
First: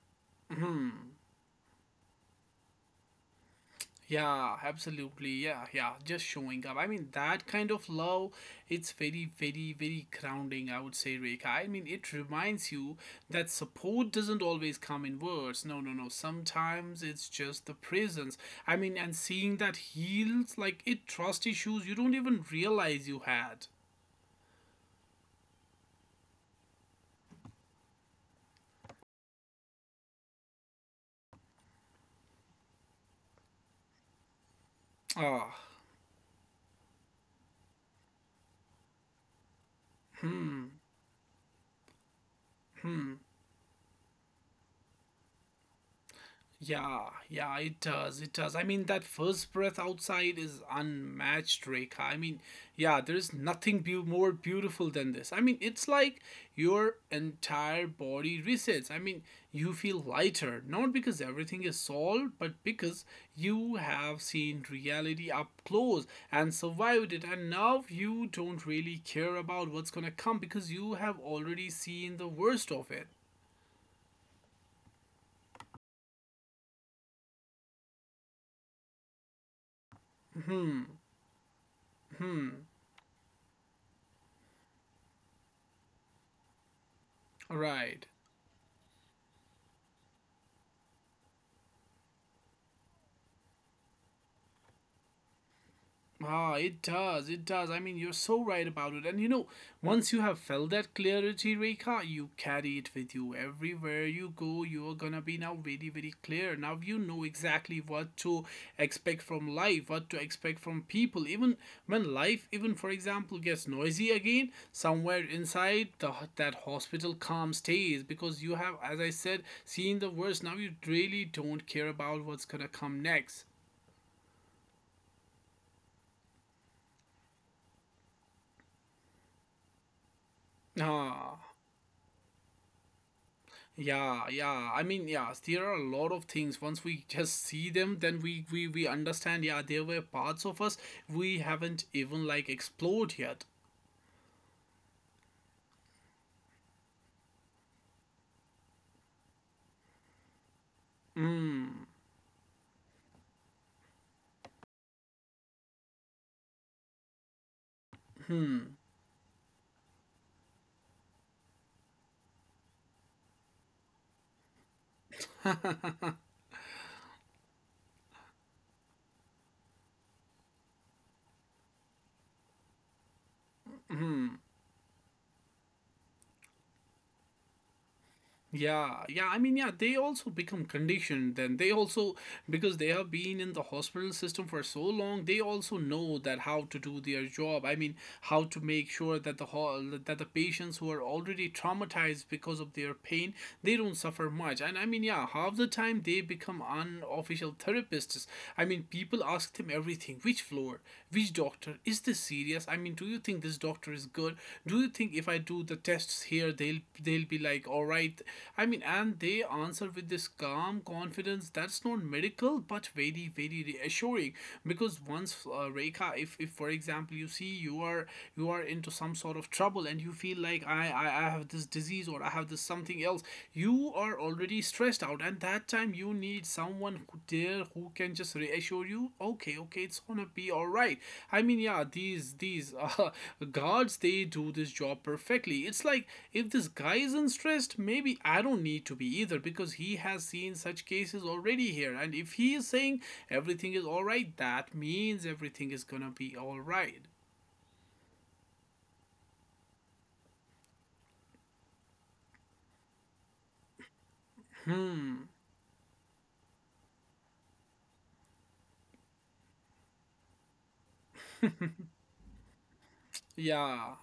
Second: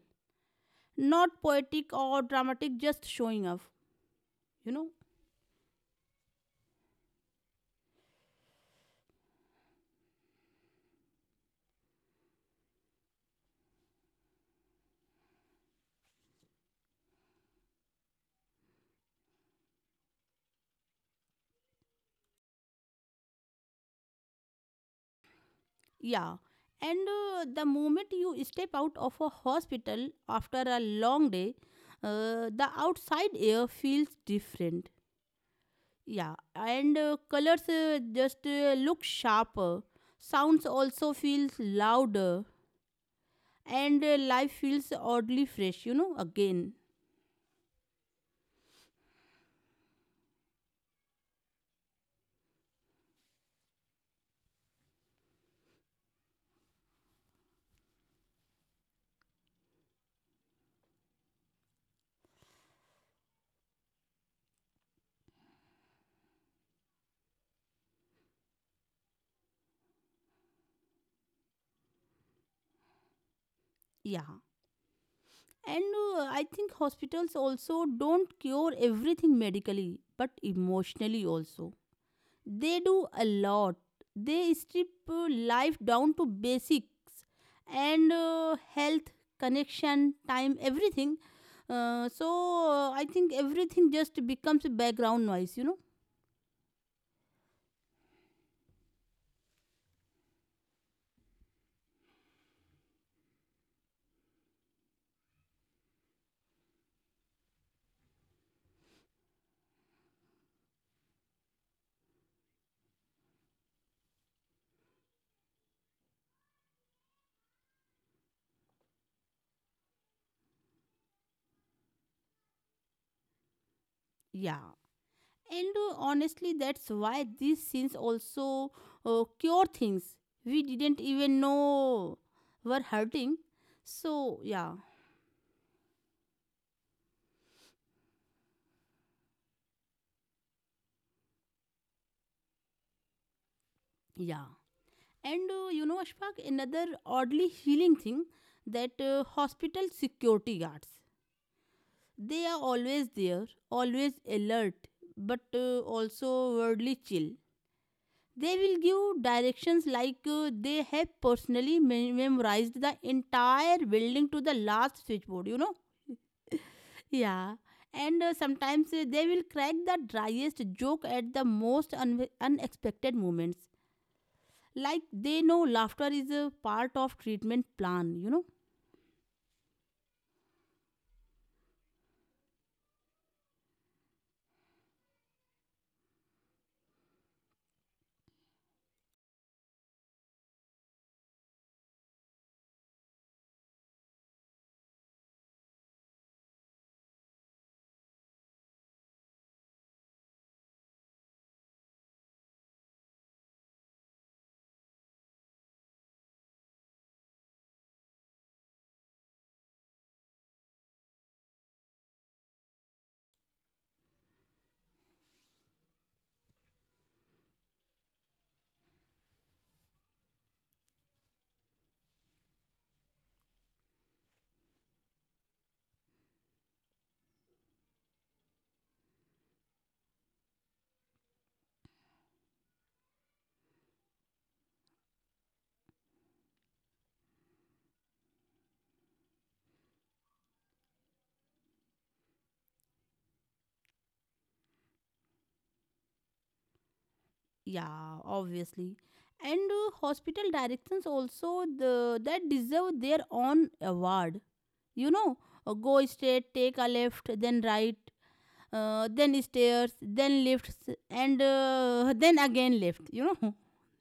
Speaker 1: not poetic or dramatic, just showing off.
Speaker 2: Yeah,
Speaker 1: You know.
Speaker 2: absolutely. Yeah, yeah. Just showing up. I mean, that kind of love, it's very, very, very grounding, I would say, Rekha. I mean, it reminds you that support doesn't always come in words. No, no, no. Sometimes it's just the presence. I mean, and seeing that heals, like, it trust issues you don't even realize you had.
Speaker 1: Yeah, and the moment you step out of a hospital after a long day, the outside air feels different.
Speaker 2: Ah.
Speaker 1: Yeah, and colors just look sharper. Sounds also feels louder, and life feels oddly fresh. You know, again.
Speaker 2: Yeah, yeah, it does. It does. I mean, that first breath outside is unmatched, Rekha. I mean, yeah, there's nothing beau, more beautiful than this. I mean, it's like your entire body resets. I mean, you feel lighter, not because everything is solved, but because you have seen reality up close and survived it. And now you don't really care about what's gonna come, because you have already seen the worst of it.
Speaker 1: Yeah, and I think hospitals also don't cure everything medically, but
Speaker 2: Hmm,
Speaker 1: emotionally also.
Speaker 2: hmm.
Speaker 1: They do a lot. They strip life down to basics
Speaker 2: Right.
Speaker 1: and health, connection, time, everything. So I think everything just becomes background noise, you know?
Speaker 2: Ah, it does. It does. I mean, you're so right about it. And you know, once you have felt that clarity, Rekha, you carry it with you everywhere you go. You are gonna be now very, very clear. Now you know exactly what to expect from life, what to expect from people. Even when life, even for example, gets noisy again, somewhere inside the, that hospital calm stays, because you have, as I said, seen the worst. Now you really don't care about what's gonna come next.
Speaker 1: Yeah. And honestly, that's why these scenes also cure things we didn't even
Speaker 2: Ah.
Speaker 1: know were hurting.
Speaker 2: Yeah,
Speaker 1: So,
Speaker 2: yeah.
Speaker 1: yeah,
Speaker 2: I mean, yeah, there are a lot of things. Once we just see them, then we understand, yeah, there were parts of us we haven't even like explored yet.
Speaker 1: yeah. And you know, Ashfaq, another oddly healing thing that hospital security guards, they are always there, always alert, but also worldly chill. They
Speaker 2: Hmm.
Speaker 1: will give directions like they have personally memorized the entire building to the last switchboard, you know? Yeah. And sometimes they will crack the driest joke at the most unexpected moments like they know laughter is a part of treatment plan, you know
Speaker 2: Yeah, yeah. I mean, yeah, they also become conditioned. Then they also, because they have been in the hospital system for so long, they also know that how to do their job. I mean, how to make sure that the patients who are already traumatized because of their pain, they don't suffer much. And I mean, yeah, half the time they become unofficial therapists. I mean, people ask them everything: which floor, which doctor? Is this serious? I mean, do you think this doctor is good? Do you think if I do the tests here, they'll be like, all right? I mean, and they answer with this calm confidence that's not medical, but very very reassuring. Because once Rekha, if for example you see you are into some sort of trouble and you feel like I have this disease or I have this something else, you are already stressed out and that time you need someone who there who can just reassure you, okay, okay, it's gonna be all right. I mean, yeah, these guards, they do this job perfectly. It's like if this guy isn't stressed, maybe I don't need to be either because he has seen such cases already here, and if he is saying everything is all right, that means everything is gonna be all right.
Speaker 1: yeah Obviously. And hospital directions also that deserve their own award, you know. Go straight, take a left, then right, then stairs, then lifts, and then again left, you know.
Speaker 2: Yeah.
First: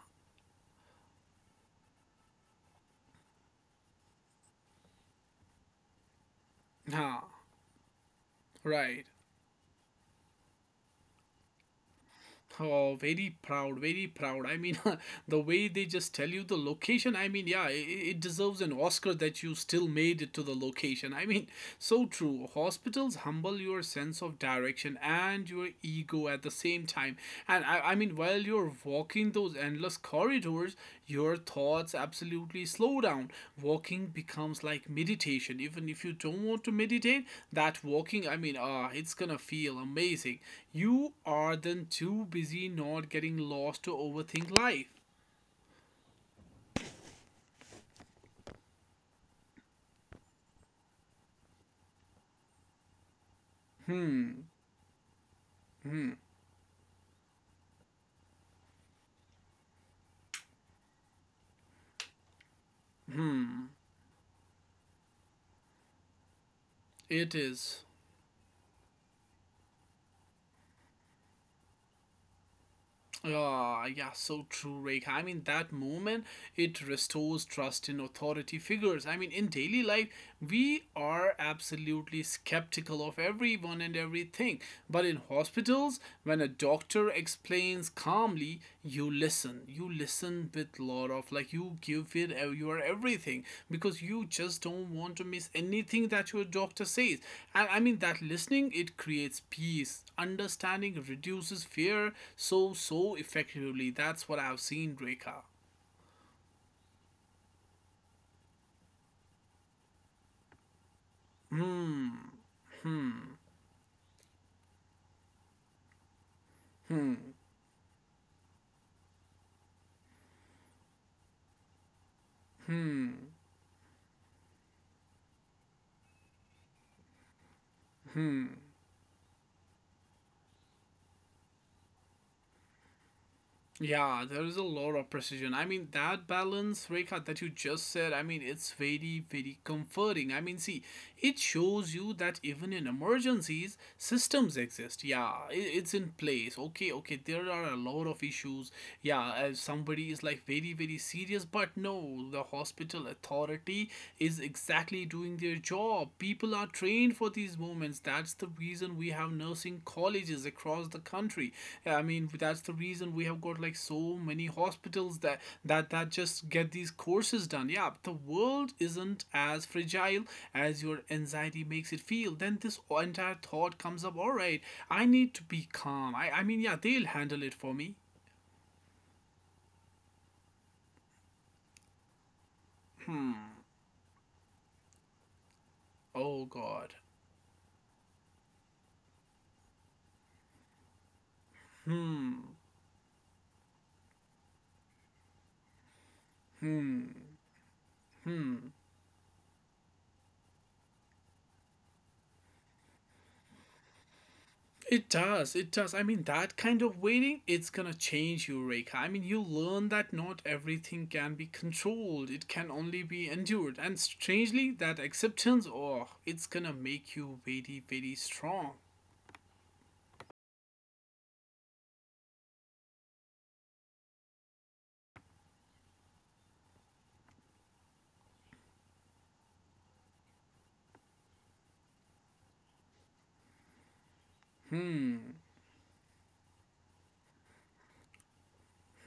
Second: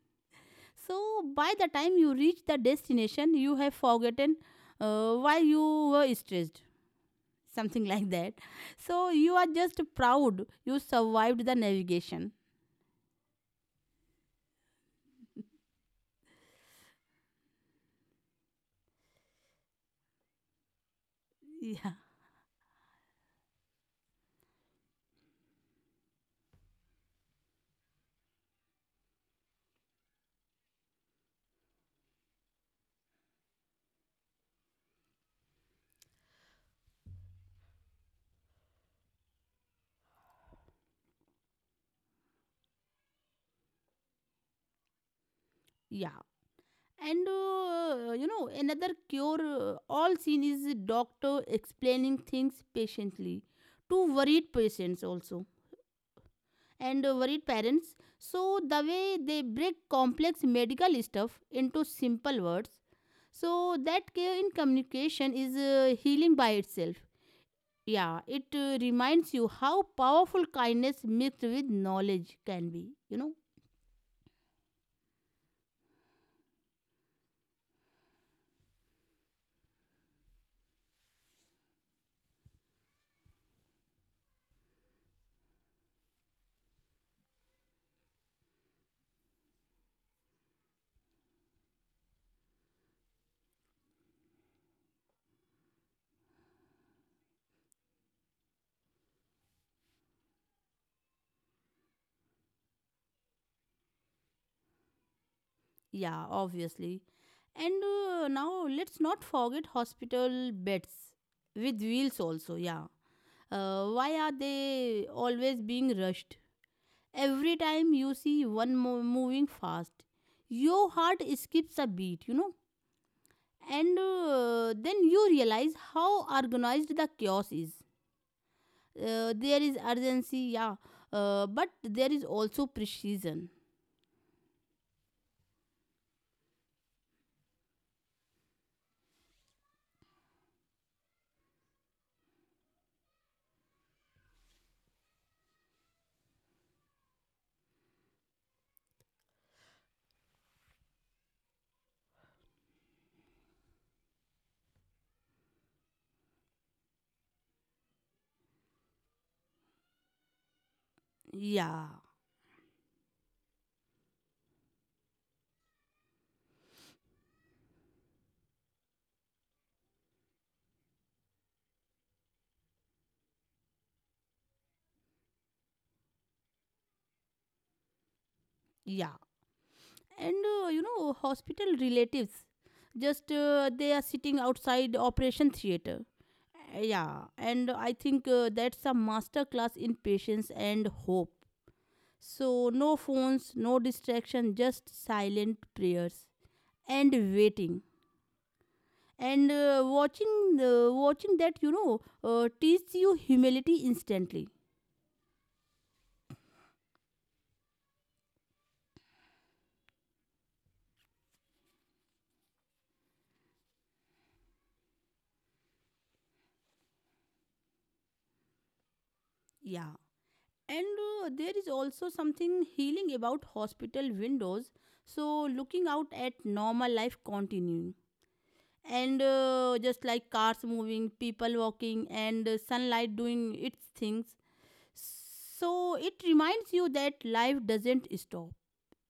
Speaker 1: So by the time you reach the destination, you have forgotten why you were stressed,
Speaker 2: Huh.
Speaker 1: something like that.
Speaker 2: Right.
Speaker 1: So you are just proud you survived the navigation.
Speaker 2: Oh, very proud, very proud. I mean, the way they just tell you the location, I mean, yeah, it deserves an Oscar that you still made it to the location. I mean,
Speaker 1: Yeah,
Speaker 2: so true. Hospitals humble your sense of direction and your ego at the same time. And I mean, while you're walking those endless corridors, your thoughts absolutely slow down. Walking becomes like meditation. Even if you don't want to meditate, that walking, I mean, it's gonna feel amazing. You are then too busy not getting lost to overthink life.
Speaker 1: yeah. And you know, another cure all seen is doctor explaining things patiently to
Speaker 2: Hmm,
Speaker 1: worried patients also and worried parents. So the way they break complex medical stuff into simple words, so that care in communication is healing by itself.
Speaker 2: it is.
Speaker 1: Yeah, it reminds you how powerful kindness mixed with knowledge can be, you know.
Speaker 2: Ah, yeah, so true, Rekha. I mean, that moment, it restores trust in authority figures. I mean, in daily life, we are absolutely skeptical of everyone and everything. But in hospitals, when a doctor explains calmly, you listen with lot of like you give it your everything because you just don't want to miss anything that your doctor says. And I mean, that listening, it creates peace, understanding, reduces fear so effectively. That's what I've seen, Reka.
Speaker 1: Yeah, obviously. And now let's not forget hospital beds with wheels also. Yeah. Why are they always being rushed? Every time you see one moving fast, your heart skips a beat, you know. And then you realize how organized the chaos is. There is urgency, yeah, but there is also precision.
Speaker 2: Yeah, there is a lot of precision. I mean, that balance, Rekha, that you just said, I mean, it's very, very comforting. I mean, see, it shows you that even in emergencies, systems exist. Yeah, it's in place. Okay, okay, there are a lot of issues. Yeah, if somebody is like very, very serious, but no, the hospital authority is exactly doing their job. Oh, people are trained for these moments. That's the reason we have nursing colleges across the country.
Speaker 1: Yeah,
Speaker 2: Yeah, I mean, that's the reason we have got like so many hospitals that that just get these courses done. Yeah, the world isn't as fragile as your anxiety makes it feel. Then this entire thought comes up. All right, I need to be calm. I mean, yeah, they'll handle it for me.
Speaker 1: yeah. And you know, hospital relatives, just they are sitting outside operation theater.
Speaker 2: Oh God.
Speaker 1: Yeah and I think that's a master class in patience and hope. So
Speaker 2: Hmm.
Speaker 1: no phones, no distraction, just silent prayers and waiting and watching that, you know, teach you humility instantly.
Speaker 2: It does. It does. I mean, that kind of waiting, it's gonna change you, Reika. I mean, you learn that not everything can be controlled. It can only be endured. And strangely, that acceptance, oh, it's gonna make you very, very strong.
Speaker 1: Yeah. And there is also something healing about hospital windows. So, looking out at normal life continuing. And just like cars moving, people walking, and sunlight doing its things.
Speaker 2: Hmm.
Speaker 1: So, it reminds you that life doesn't stop,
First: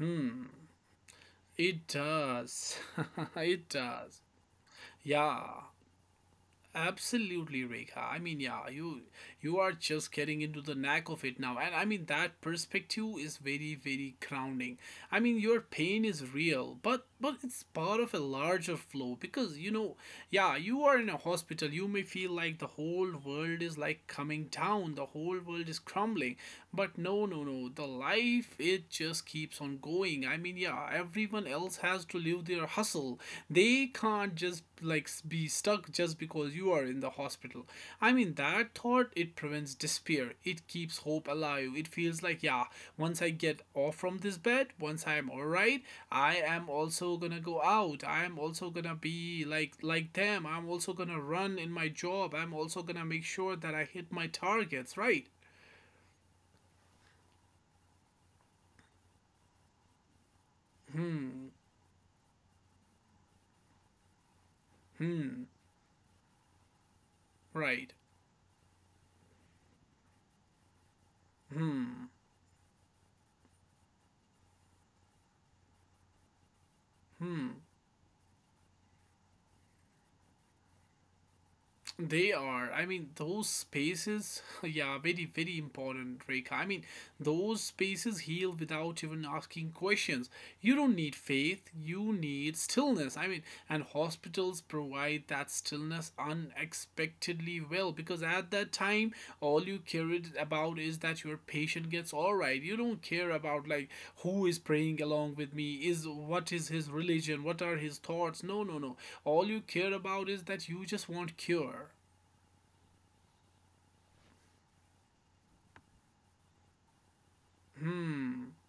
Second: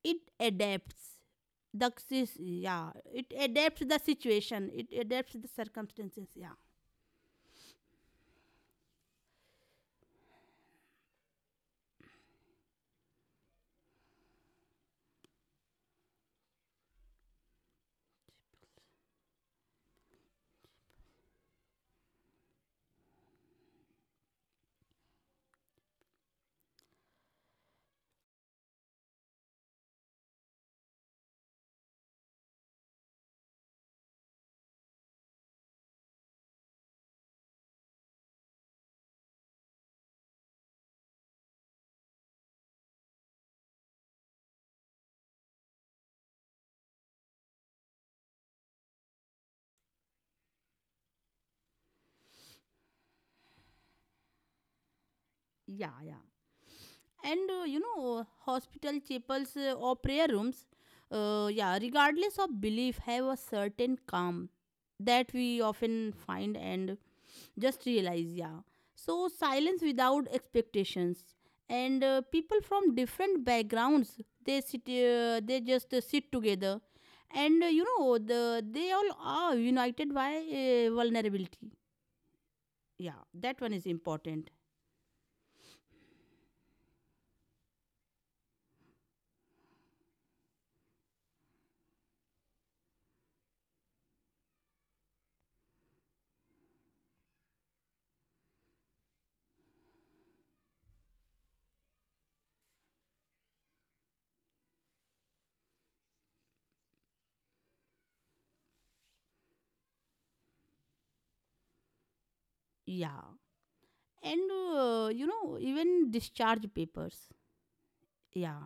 Speaker 1: it adapts.
Speaker 2: It does.
Speaker 1: Yeah, it
Speaker 2: It
Speaker 1: adapts the
Speaker 2: does.
Speaker 1: situation, it adapts the
Speaker 2: Yeah.
Speaker 1: circumstances. Yeah,
Speaker 2: Absolutely, Rekha. I mean, yeah, you are just getting into the knack of it now, and I mean that perspective is very, very grounding. I mean, your pain is real, but it's part of a larger flow because you know, yeah, you are in a hospital. You may feel like the whole world is like coming down, the whole world is crumbling, but no, no, no. The life, it just keeps on going. I mean, yeah, everyone else has to live their hustle. They can't just like be stuck just because you are in the hospital. I mean, that thought, it prevents despair, it keeps hope alive. It feels like, yeah, once I get off from this bed, once I'm all right, I am also gonna go out, I am also gonna be like them, I'm also gonna run in my job, I'm also gonna make sure that I hit my targets, right?
Speaker 1: yeah, yeah. And you know, hospital chapels or prayer rooms,
Speaker 2: Hmm.
Speaker 1: yeah, regardless of belief, have a certain calm that
Speaker 2: Hmm.
Speaker 1: we often find and just
Speaker 2: Right.
Speaker 1: realize. Yeah, so silence without expectations, and people from different backgrounds, they just sit together,
Speaker 2: Hmm.
Speaker 1: and you know, they all are united by vulnerability.
Speaker 2: They are. I mean,
Speaker 1: Yeah,
Speaker 2: those
Speaker 1: that one is
Speaker 2: spaces,
Speaker 1: important.
Speaker 2: yeah, very, very important, Rekha. I mean, those spaces heal without even asking questions. You don't need faith, you need stillness. I mean, and hospitals provide that stillness unexpectedly well, because at that time all you cared about is that your patient gets all right. You don't care about like who is praying along with me, is what is his religion, what are his thoughts. No, no, no. All you care about is that you just want cure.
Speaker 1: Yeah, and you know, even discharge papers,
Speaker 2: Hmm.
Speaker 1: yeah,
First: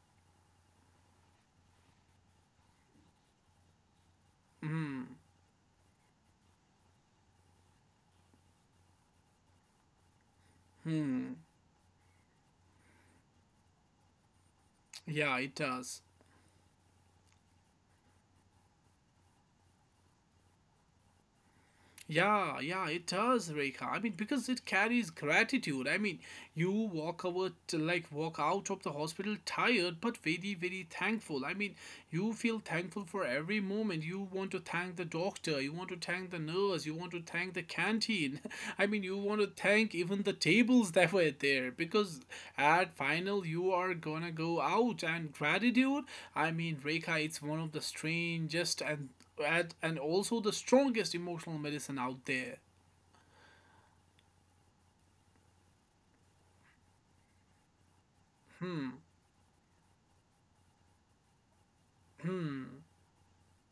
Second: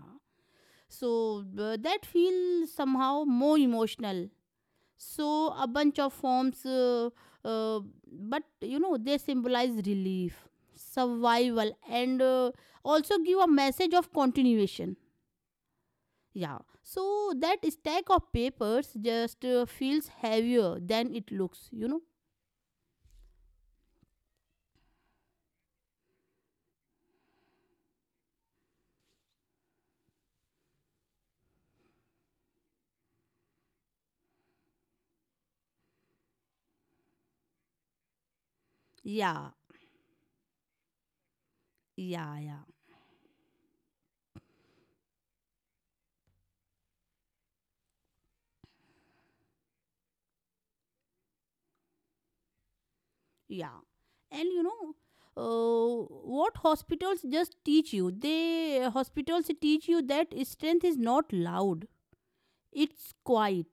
Speaker 1: that feel somehow more emotional.
Speaker 2: Hmm.
Speaker 1: So a bunch of forms, uh, but you know they symbolize relief,
Speaker 2: Hmm.
Speaker 1: survival, and also give a message of continuation.
Speaker 2: Yeah, it does.
Speaker 1: Yeah, so that stack of papers just feels heavier than it looks, you know.
Speaker 2: Yeah, yeah, it does, Rekha. I mean, because it carries gratitude. I mean, you walk out, like walk out of the hospital tired, but very, very thankful. I mean, you feel thankful for every moment. You want to thank the doctor. You want to thank the nurse. You want to thank the canteen. I mean, you want to
Speaker 1: Yeah,
Speaker 2: thank even the tables that were there because
Speaker 1: yeah, yeah.
Speaker 2: at final you are gonna go out and gratitude. I mean, Rekha, it's one of the strangest and also the strongest emotional medicine out there.
Speaker 1: Yeah. And you know, what hospitals just teach you? They
Speaker 2: Hmm,
Speaker 1: Hospitals teach you that strength is not loud.
Speaker 2: hmm,
Speaker 1: It's quiet,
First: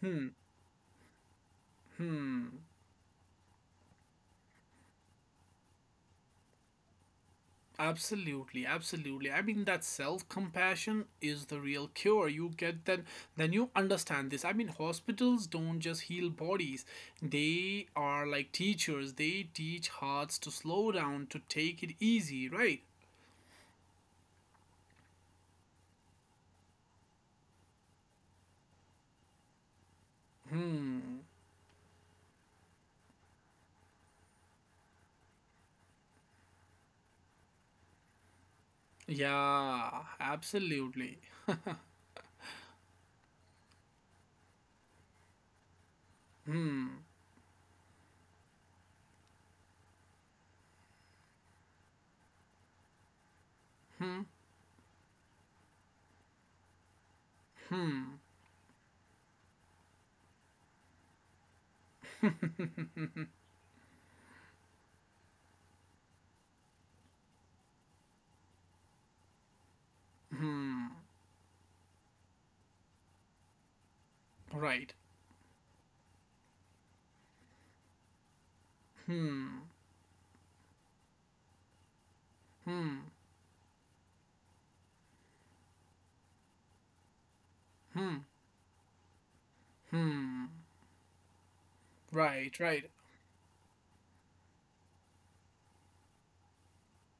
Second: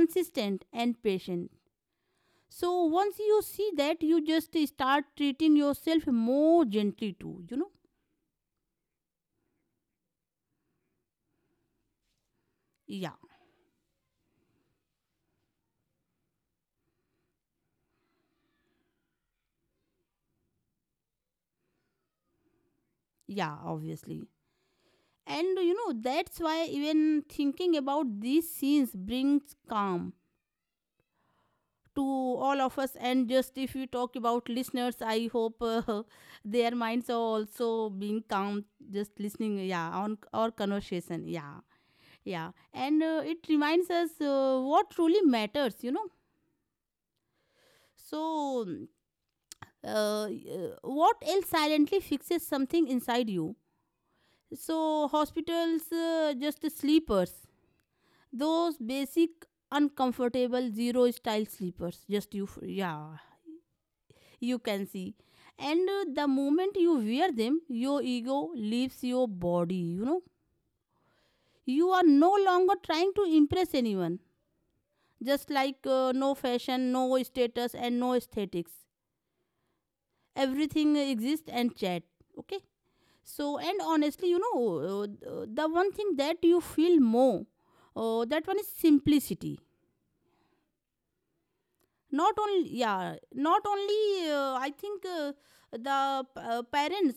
Speaker 2: hmm,
Speaker 1: and patient.
Speaker 2: hmm.
Speaker 1: So once you see that, you just start treating yourself more gently too, you know?
Speaker 2: Absolutely, absolutely. I mean, that self compassion is the real cure. You get that,
Speaker 1: Yeah.
Speaker 2: then you understand this. I mean, hospitals don't just heal bodies, they are like teachers. They teach hearts to slow down, to take it easy, right?
Speaker 1: Yeah, obviously. And you know, that's why even thinking about these scenes brings calm
Speaker 2: Hmm,
Speaker 1: to all of us. And just if we talk about listeners, I hope their minds are also being calm just listening, yeah,
Speaker 2: yeah,
Speaker 1: on our
Speaker 2: absolutely.
Speaker 1: conversation. Yeah, yeah, and it reminds us what truly matters, you know.
Speaker 2: Hmm,
Speaker 1: So uh, uh, what else silently fixes something inside you?
Speaker 2: hmm,
Speaker 1: So hospitals just sleepers, those basic uncomfortable zero style sleepers, just yeah, you can see. And the moment you wear them, your ego leaves your body, you know.
Speaker 2: hmm,
Speaker 1: You are no longer trying to impress anyone,
Speaker 2: right.
Speaker 1: just like, no fashion, no status and no aesthetics.
Speaker 2: Hmm,
Speaker 1: Everything exists and chat, okay.
Speaker 2: hmm.
Speaker 1: So and honestly, you know, uh, the one thing that you feel more,
Speaker 2: Hmm.
Speaker 1: that one is simplicity.
Speaker 2: Hmm.
Speaker 1: Not
Speaker 2: Right,
Speaker 1: only,
Speaker 2: right.
Speaker 1: yeah, not only, I think the parents,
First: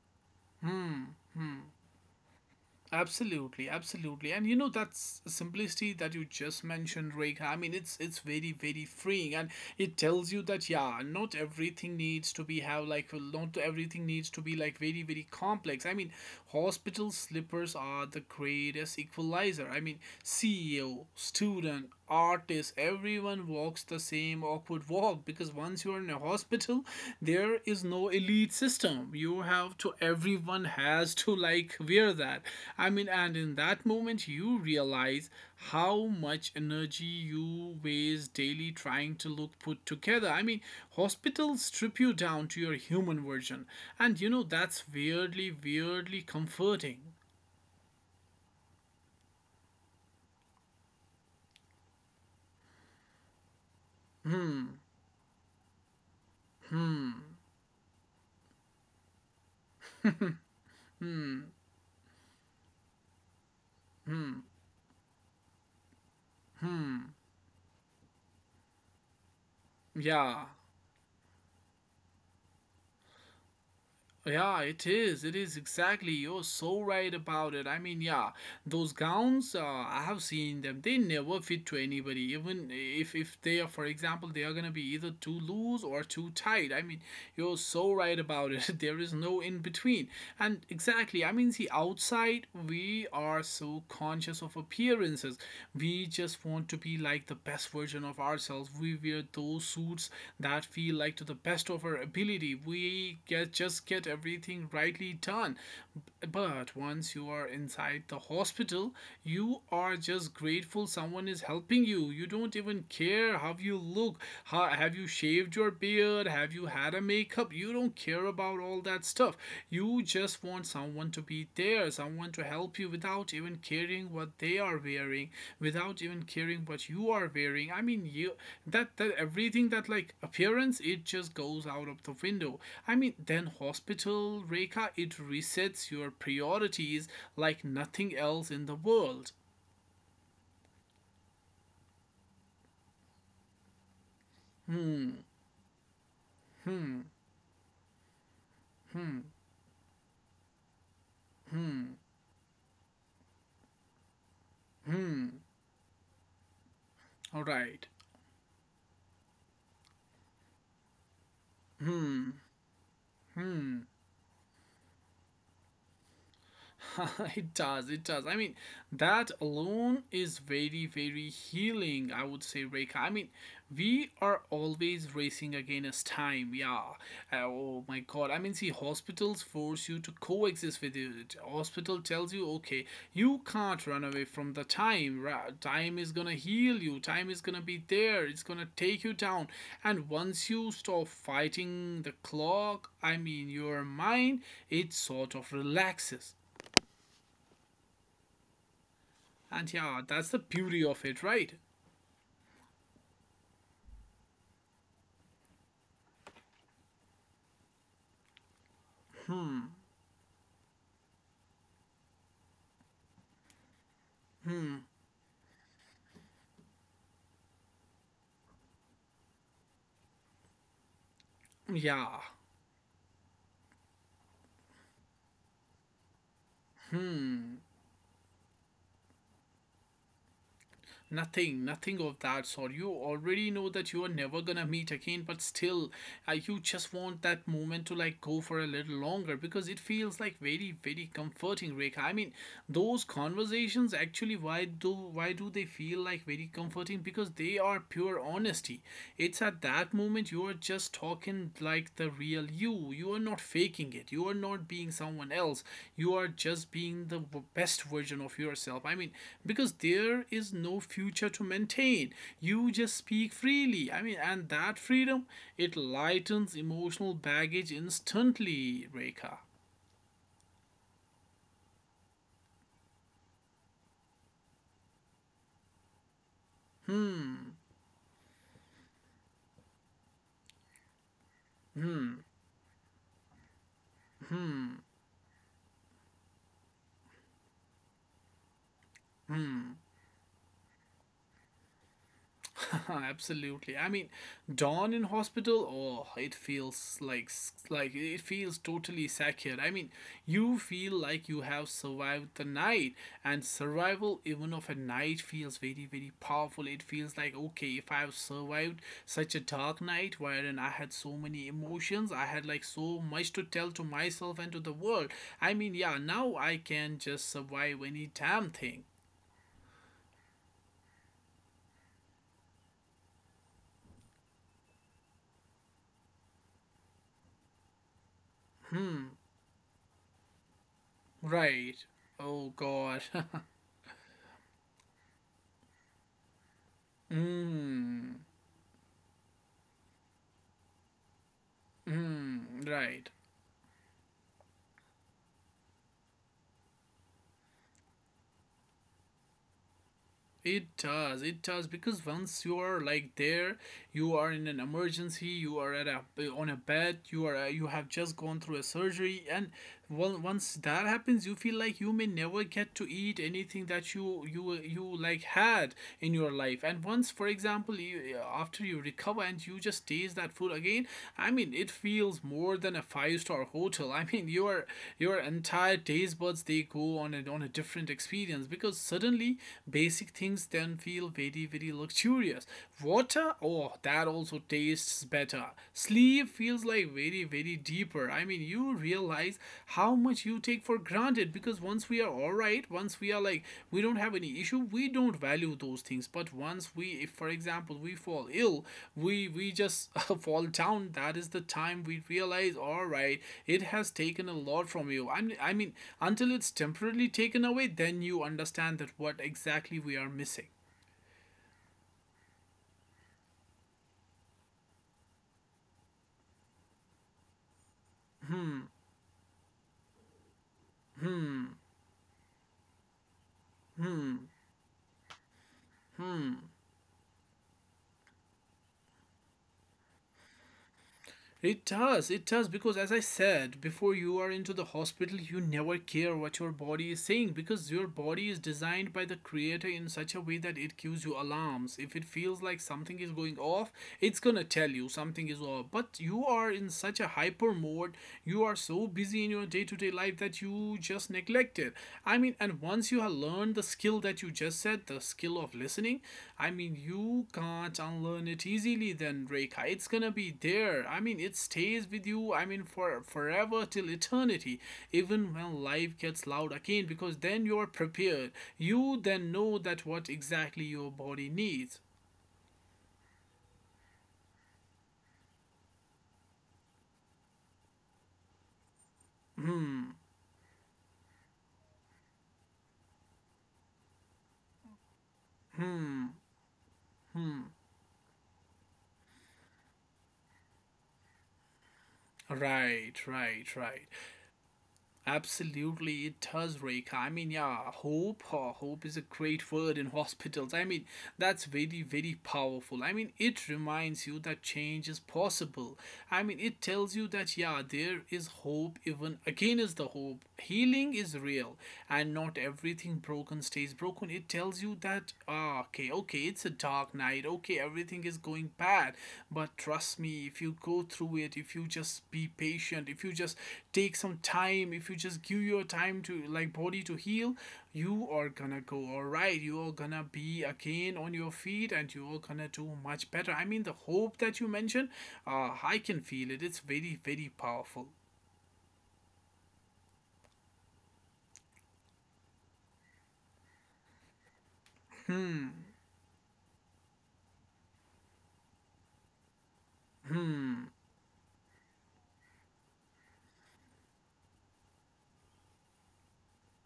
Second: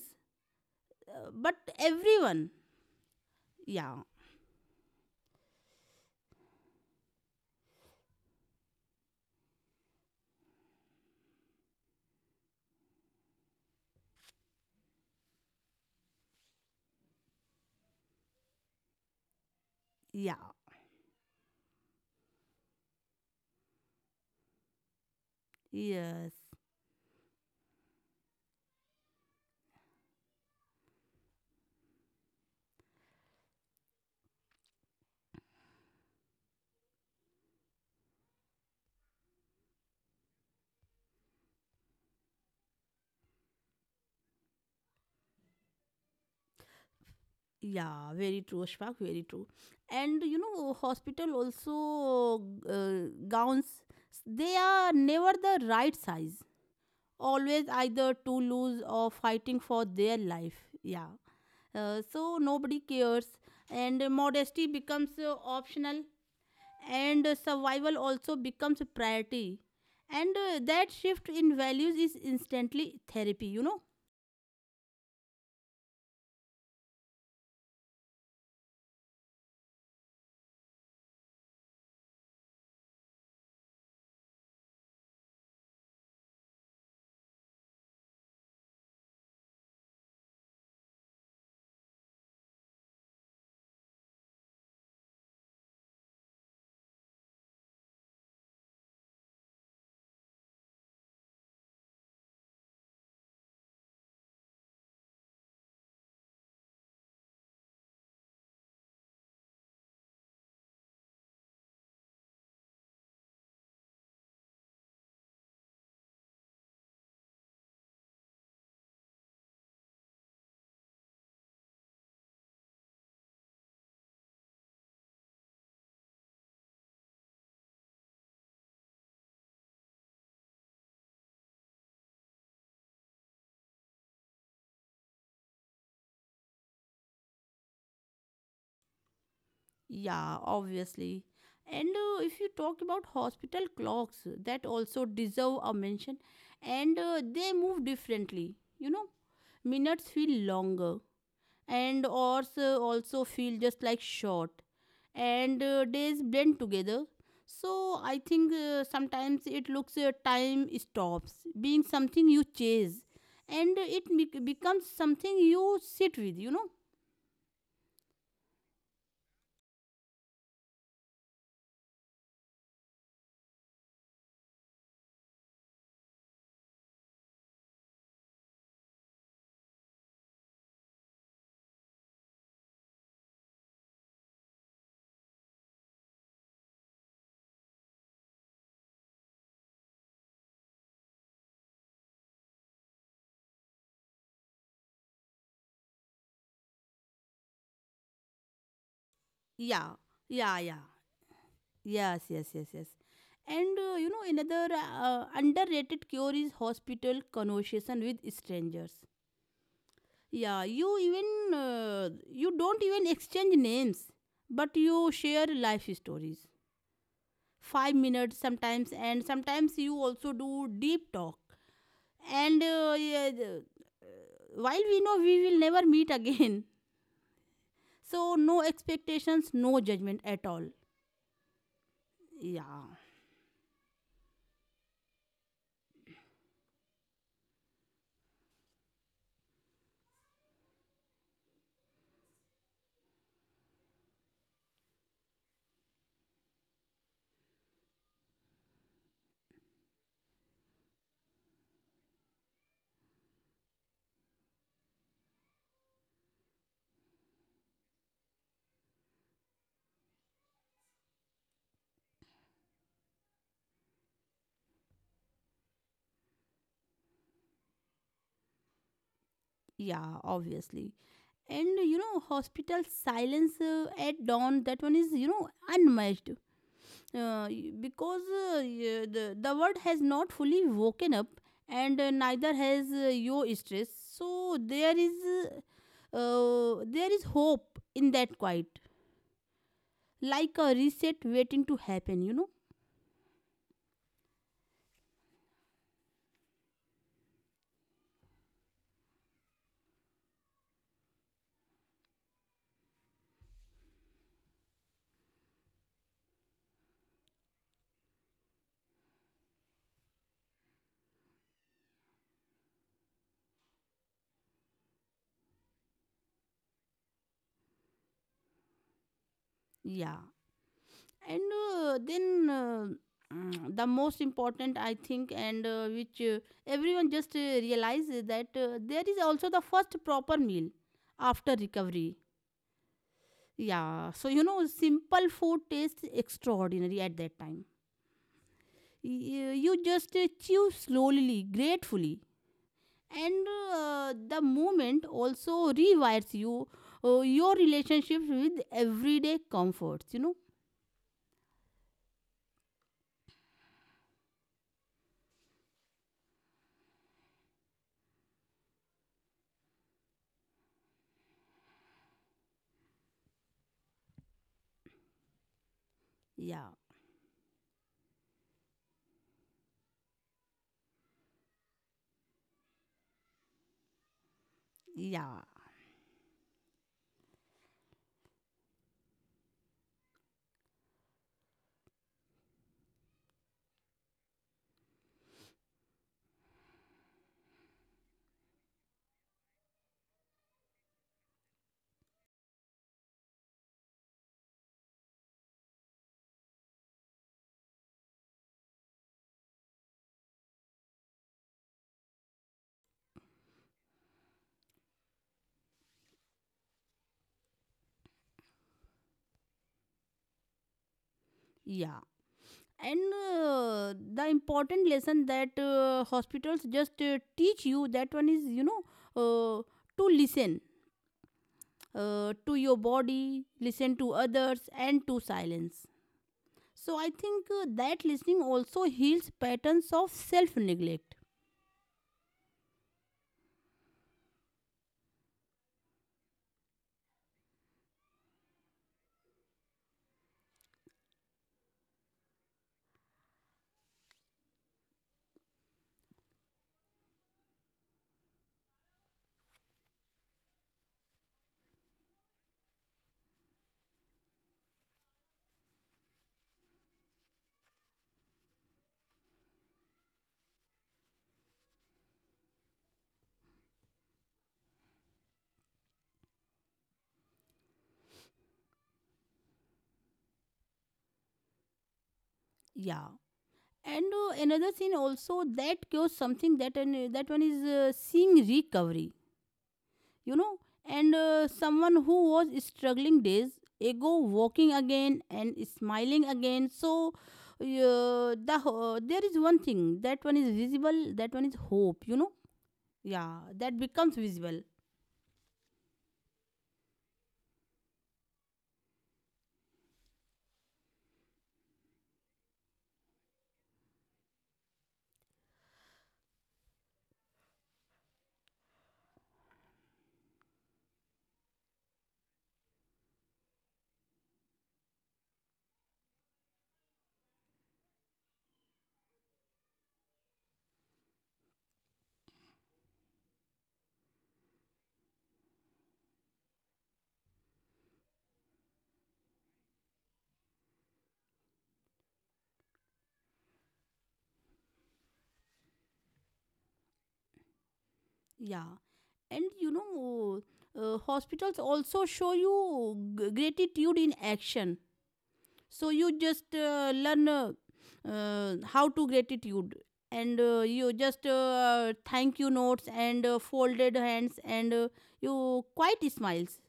Speaker 2: Hmm.
Speaker 1: but everyone.
Speaker 2: Absolutely,
Speaker 1: Yeah.
Speaker 2: absolutely. And you know that's simplicity that you just mentioned, Rekha. I mean, it's very very freeing, and it tells you that yeah, not everything needs to be have like not everything needs to be like very very complex. I mean, hospital slippers are the greatest equalizer. I mean,
Speaker 1: Yeah,
Speaker 2: CEO, student, artist, everyone walks the same awkward walk, all because once you're in a
Speaker 1: yes,
Speaker 2: hospital there is no elite system. You have to, everyone has to like wear that. I mean, and in that moment you realize how much energy you waste daily trying to look put together. I mean, hospitals strip you down to your human version, and you know that's weirdly comforting.
Speaker 1: yeah, very true, Ashfaq, very true. And you know, hospital also gowns, they
Speaker 2: Hmm.
Speaker 1: are never the right size,
Speaker 2: Hmm.
Speaker 1: always either too loose or fighting for their life. Yeah,
Speaker 2: Hmm.
Speaker 1: so nobody cares, and
Speaker 2: Hmm.
Speaker 1: modesty becomes optional,
Speaker 2: Hmm.
Speaker 1: and survival also becomes a priority. And
Speaker 2: Yeah.
Speaker 1: uh, that shift in values is instantly therapy, you know.
Speaker 2: Yeah, it is. It is exactly. You're so right about it. I mean, yeah, those gowns, I have seen them. They never fit to anybody. Even if they are, for example, they are gonna be either too loose or too tight. I mean, you're so right about it. There is no in between. And exactly. I mean, see, outside we are so conscious of appearances. We just want to be like the best version of ourselves. We wear those suits that feel like to the best of our ability. We get just get everything rightly done. But once you are inside the hospital, you are just grateful someone is helping you. You don't even care how you look. How, have you shaved your beard? Have you had a makeup? You don't care about all that stuff. You just want someone to be there, someone to help you without even caring what they are wearing, without even caring what you are wearing. I mean, you that everything that like appearance, it just goes out of the window. I mean, then hospital Reka, it resets your priorities like nothing else in the world.
Speaker 1: Yeah, obviously. And if you talk about hospital clocks, that also
Speaker 2: Hmm.
Speaker 1: deserve a mention. And
Speaker 2: Hmm.
Speaker 1: uh, they move differently, you know.
Speaker 2: Hmm.
Speaker 1: Minutes feel longer,
Speaker 2: Hmm.
Speaker 1: and hours also feel just like short,
Speaker 2: Hmm.
Speaker 1: and days blend together.
Speaker 2: All right.
Speaker 1: So I think sometimes it looks time stops being something
Speaker 2: Hmm.
Speaker 1: you chase, and
Speaker 2: Hmm.
Speaker 1: it becomes something you sit with, you know.
Speaker 2: It does, it does. I mean, that alone is very, very healing, I would say, Reka. I mean, we are always racing against time, yeah. Oh my god. I mean, see, hospitals force you to coexist with it. Hospital tells you, okay, you can't run away from the time. Time is gonna heal you, time is gonna be there, it's gonna take you down. And once you stop fighting the clock, I mean, your mind, it sort of relaxes. And
Speaker 1: Yeah.
Speaker 2: yeah, that's the
Speaker 1: Yeah. Yeah.
Speaker 2: beauty of it, right?
Speaker 1: Yes, yes, yes, yes. And you know, another underrated cure is hospital conversation with strangers. Yeah, you even you don't even exchange names, but you share life stories. 5 minutes sometimes, and sometimes you also do deep talk.
Speaker 2: Yeah.
Speaker 1: And yeah, while we know we will never meet again, so no expectations, no judgment at all.
Speaker 2: Nothing, nothing of that sort.
Speaker 1: Yeah,
Speaker 2: You already know that you are never gonna meet again, but still, you just want that moment to like go for a little longer because it feels like very, very comforting, Rekha. I mean, those conversations actually, why do they feel like very comforting? Because they are pure honesty. It's at that moment you're just talking like the real you. You are not faking it. You are not being someone else. You are just being the best version of yourself. I mean, because there is no future to maintain. You just speak freely. I mean, and that freedom, it lightens emotional baggage instantly, Rekha.
Speaker 1: yeah, obviously. And you know, hospital silence at dawn, that one is, you know, unmatched,
Speaker 2: Hmm.
Speaker 1: uh, because the world has not fully woken up, and neither has your stress. So there is, there is hope in that quiet, like a reset waiting to happen, you know.
Speaker 2: Absolutely. I mean, Dawn in hospital, oh, it feels like it feels totally secured. I mean, you feel like you have survived the night, and survival even of a night feels very very powerful. It feels like okay, if I have survived such a dark night wherein I had so many emotions, I had like so much to tell to myself and to the world. I mean, yeah, now I can just survive any damn thing.
Speaker 1: Yeah, and then the most important, I think, and which everyone just realizes, that there is also the first proper meal after
Speaker 2: Right.
Speaker 1: recovery.
Speaker 2: Oh God.
Speaker 1: Yeah, so you know, simple food tastes extraordinary at that time.
Speaker 2: Mmm.
Speaker 1: You just chew slowly, gratefully,
Speaker 2: Mm, right.
Speaker 1: and the moment also rewires you, your relationships with everyday comforts, you know.
Speaker 2: It does. It does because once you are like there, you are in an emergency. You are at a on a bed. You have just gone through a surgery, and well, once that happens, you feel like you may never get to eat anything that you like had in your life.
Speaker 1: Yeah,
Speaker 2: And once, for example, you, after you recover and you just taste that food again. I mean, it feels more than a five-star hotel. I mean, your
Speaker 1: yeah,
Speaker 2: entire taste buds they go on a different experience because suddenly basic things then feel very very luxurious. Water, oh, that also tastes better. Sleep feels like very very deeper. I mean, you realize how much you take for granted, because once we are all right, once we are like, we don't have any issue, we don't value those things, but once we, if for example we fall ill, we just fall down. That is the time we realize, all right, it has taken a lot from you. I mean, until it's temporarily taken away, then you understand that what exactly we are missing.
Speaker 1: yeah. And the important lesson that hospitals just teach you, that one is, you know, uh, to listen to your body, listen to others and to silence. So I think that listening also heals patterns of self neglect.
Speaker 2: It does, because as I said, before you are into the hospital, you never care what your body is saying, because your body is designed by the creator in such a way that it gives you alarms. If it feels like something is going off, it's gonna tell you something is off. But you are in such a hyper mode, you are so busy in your day to day life that you just neglect it. I mean, and once you have learned the skill that you just said, the skill of listening, I mean, you can't unlearn it easily then, Rekha. It's gonna be there. I mean, it stays with you, I mean, for forever till eternity, even when life gets loud again, because then you're prepared. You then know that what exactly your body needs.
Speaker 1: Yeah. And another thing also that cures something, that that one is seeing recovery, you know. And someone who was struggling days ago, walking again and smiling again. So there is one thing that one is visible, that one is hope, you know.
Speaker 2: Right,
Speaker 1: Yeah,
Speaker 2: right,
Speaker 1: that
Speaker 2: right.
Speaker 1: becomes visible.
Speaker 2: Absolutely, it does, Reka. I mean, yeah, hope is a great word in hospitals. I mean, that's very, very powerful. I mean, it reminds you that change is possible. I mean, it tells you that, yeah, there is hope even against the hope, healing is real, and not everything broken stays broken. It tells you that, okay, okay, it's a dark night, okay, everything is going bad, but trust me, if you go through it, if you just be patient, if you just take some time, if you just give your time to like body to heal, you are gonna go all right, you are gonna be again on your feet, and you are gonna do much better. I mean, the hope that you mentioned, I can feel it. It's very very powerful.
Speaker 1: Yeah, and you know, hospitals also show you gratitude in action. So you just learn how to gratitude, and you just thank you notes, and folded hands, and you quite smiles,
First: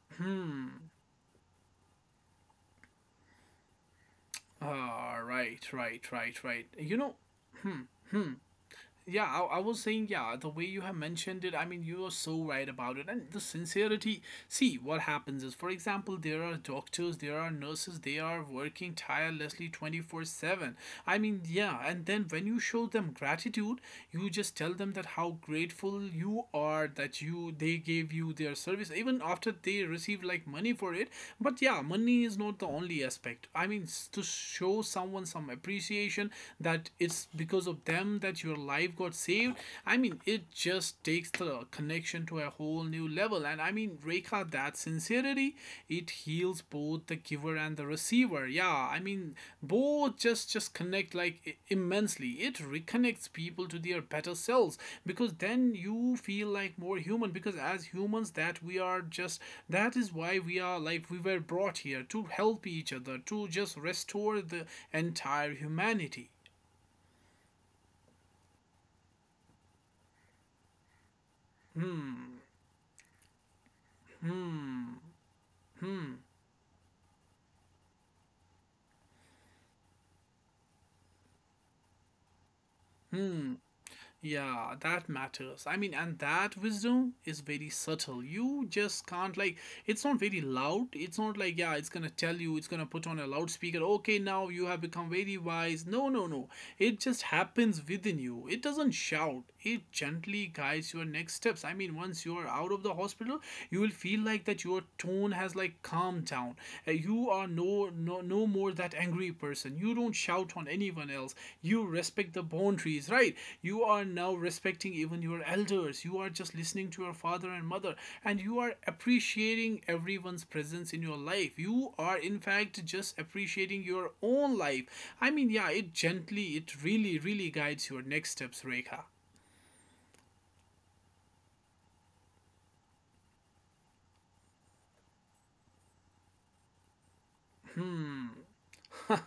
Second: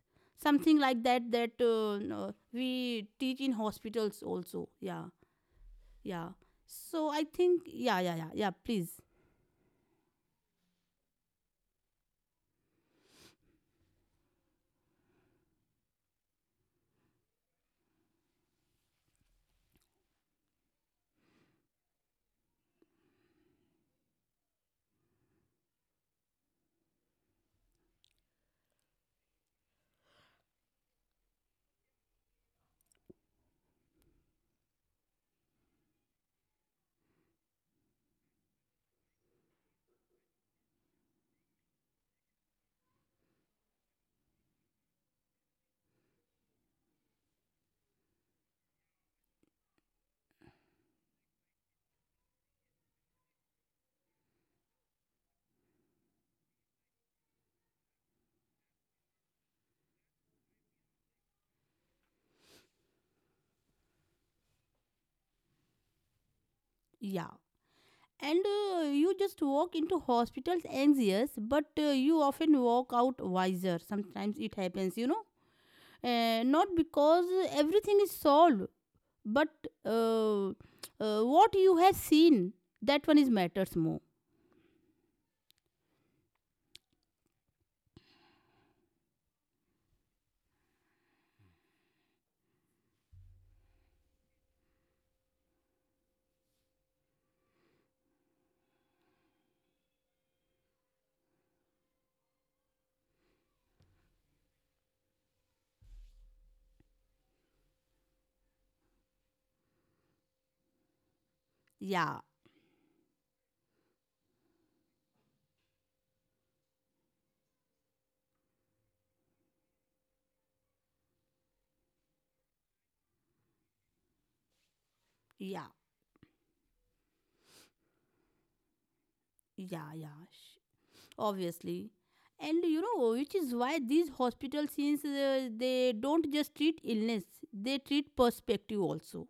Speaker 1: something like that, that no, we teach in hospitals also. Yeah,
Speaker 2: Ah, right, right,
Speaker 1: yeah.
Speaker 2: right, right.
Speaker 1: So I think,
Speaker 2: Hmm,
Speaker 1: yeah, yeah,
Speaker 2: hmm.
Speaker 1: yeah, yeah, please.
Speaker 2: Yeah, I was saying, yeah, the way you have mentioned it, I mean, you are so right about it. And the sincerity, see, what happens is, for example, there are doctors, there are nurses, they are working tirelessly 24/7. I mean, yeah, and then when you show them gratitude, you just tell them that how grateful you are that you they gave you their service, even after they receive like money for it. But yeah, money is not the only aspect. I mean, to show someone some appreciation that it's because of them that your life got saved. I mean, it just takes the connection to a whole new level. And I mean, Rekha, that sincerity, it heals both the giver and the receiver. Yeah, I mean, both just connect like immensely. It reconnects people to their better selves, because then you feel like more human. Because as humans, that we are just, that is why we are like we were brought here to help each other, to just restore the entire humanity.
Speaker 1: Yeah, and you just walk into hospitals anxious, but you often walk out wiser sometimes, it happens, you know. Not because everything is solved, but what you have seen, that one is,
Speaker 2: Mm.
Speaker 1: matters more.
Speaker 2: Yeah, that matters. I mean, and that wisdom is very subtle. You just can't, like, it's not very loud. It's not like, yeah, it's gonna tell you, it's gonna put on a loudspeaker, okay, now you have become very wise. No, no, no. It just happens within you. It doesn't shout, it gently guides your next steps. I mean, once you are out of the hospital, you will feel like that your tone has, like, calmed down. You are no, no, no more that angry person. You don't shout on anyone else. You
Speaker 1: Yeah,
Speaker 2: respect the boundaries, right? You are now respecting even your elders. You are just listening to your father and mother, and you are appreciating everyone's presence in your life. You are, in fact, just appreciating your own life. I mean,
Speaker 1: yeah,
Speaker 2: yeah, it gently, it really, really guides your next steps, Rekha.
Speaker 1: yeah, yeah, obviously. And you know, which is why these hospital scenes, they don't just treat illness, they treat perspective also.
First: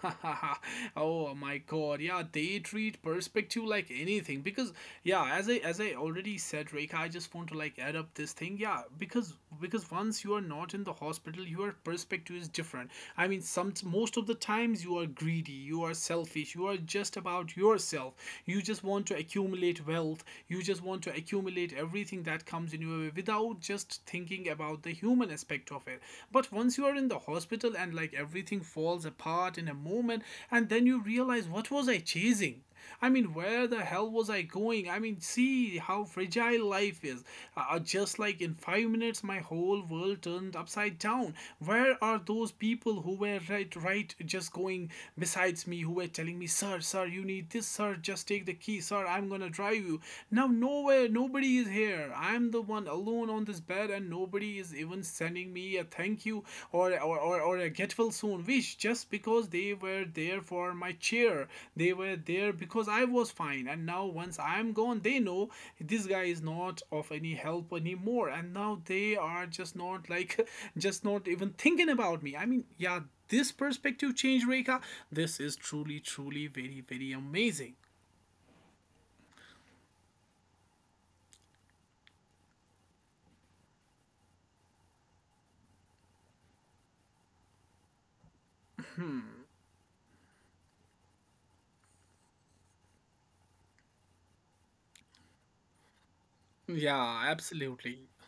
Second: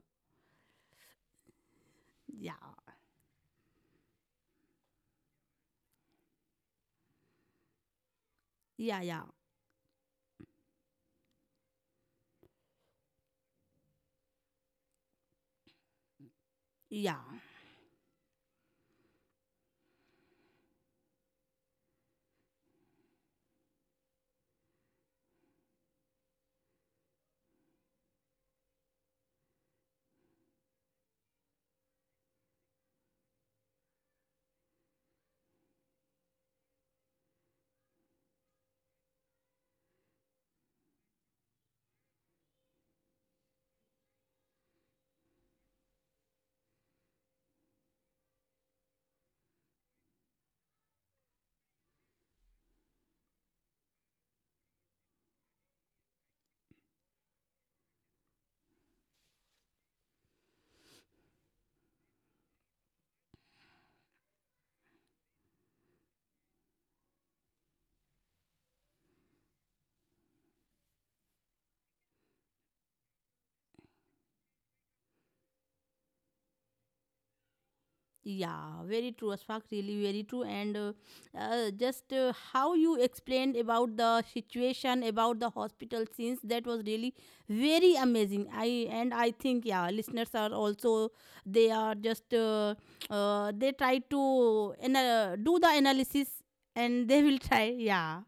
Speaker 2: Oh my God, yeah, they
Speaker 1: Yeah,
Speaker 2: treat perspective like anything, because yeah, as I already said, Rekha, I just want to like add up this thing, yeah,
Speaker 1: yeah, yeah,
Speaker 2: because once you are not in the hospital, your perspective is different. I mean, some most of the times you are greedy, you are selfish, you are
Speaker 1: yeah.
Speaker 2: just about yourself, you just want to accumulate wealth, you just want to accumulate everything that comes in your way without just thinking about the human aspect of it. But once you are in the hospital and like everything falls apart in a moment, and then you realize, what was I chasing? I mean, where the hell was I going? I mean, see how fragile life is. Just like in 5 minutes, my whole world turned upside down. Where are those people who were right, right, just going besides me, who were telling me, sir, sir, you need this, sir, just take the key, sir, I'm gonna drive you. Now, nowhere, nobody is here. I'm the one alone on this bed, and nobody is even sending me a thank you or a get well soon wish, just because they were there for my cheer. They were there because I was fine, and now once I'm gone, they know this guy is not of any help anymore, and now they are just not like just not even thinking about me. I mean, yeah, this perspective change, Reka. This is truly, truly very, very amazing.
Speaker 1: Yeah, very true, Asfaq, really very true. And just how you explained about the situation, about the hospital scenes, that was really very amazing. I and I think, yeah, listeners are also, they are just, they try to do the analysis and they
Speaker 2: Yeah,
Speaker 1: will try,
Speaker 2: absolutely.
Speaker 1: yeah,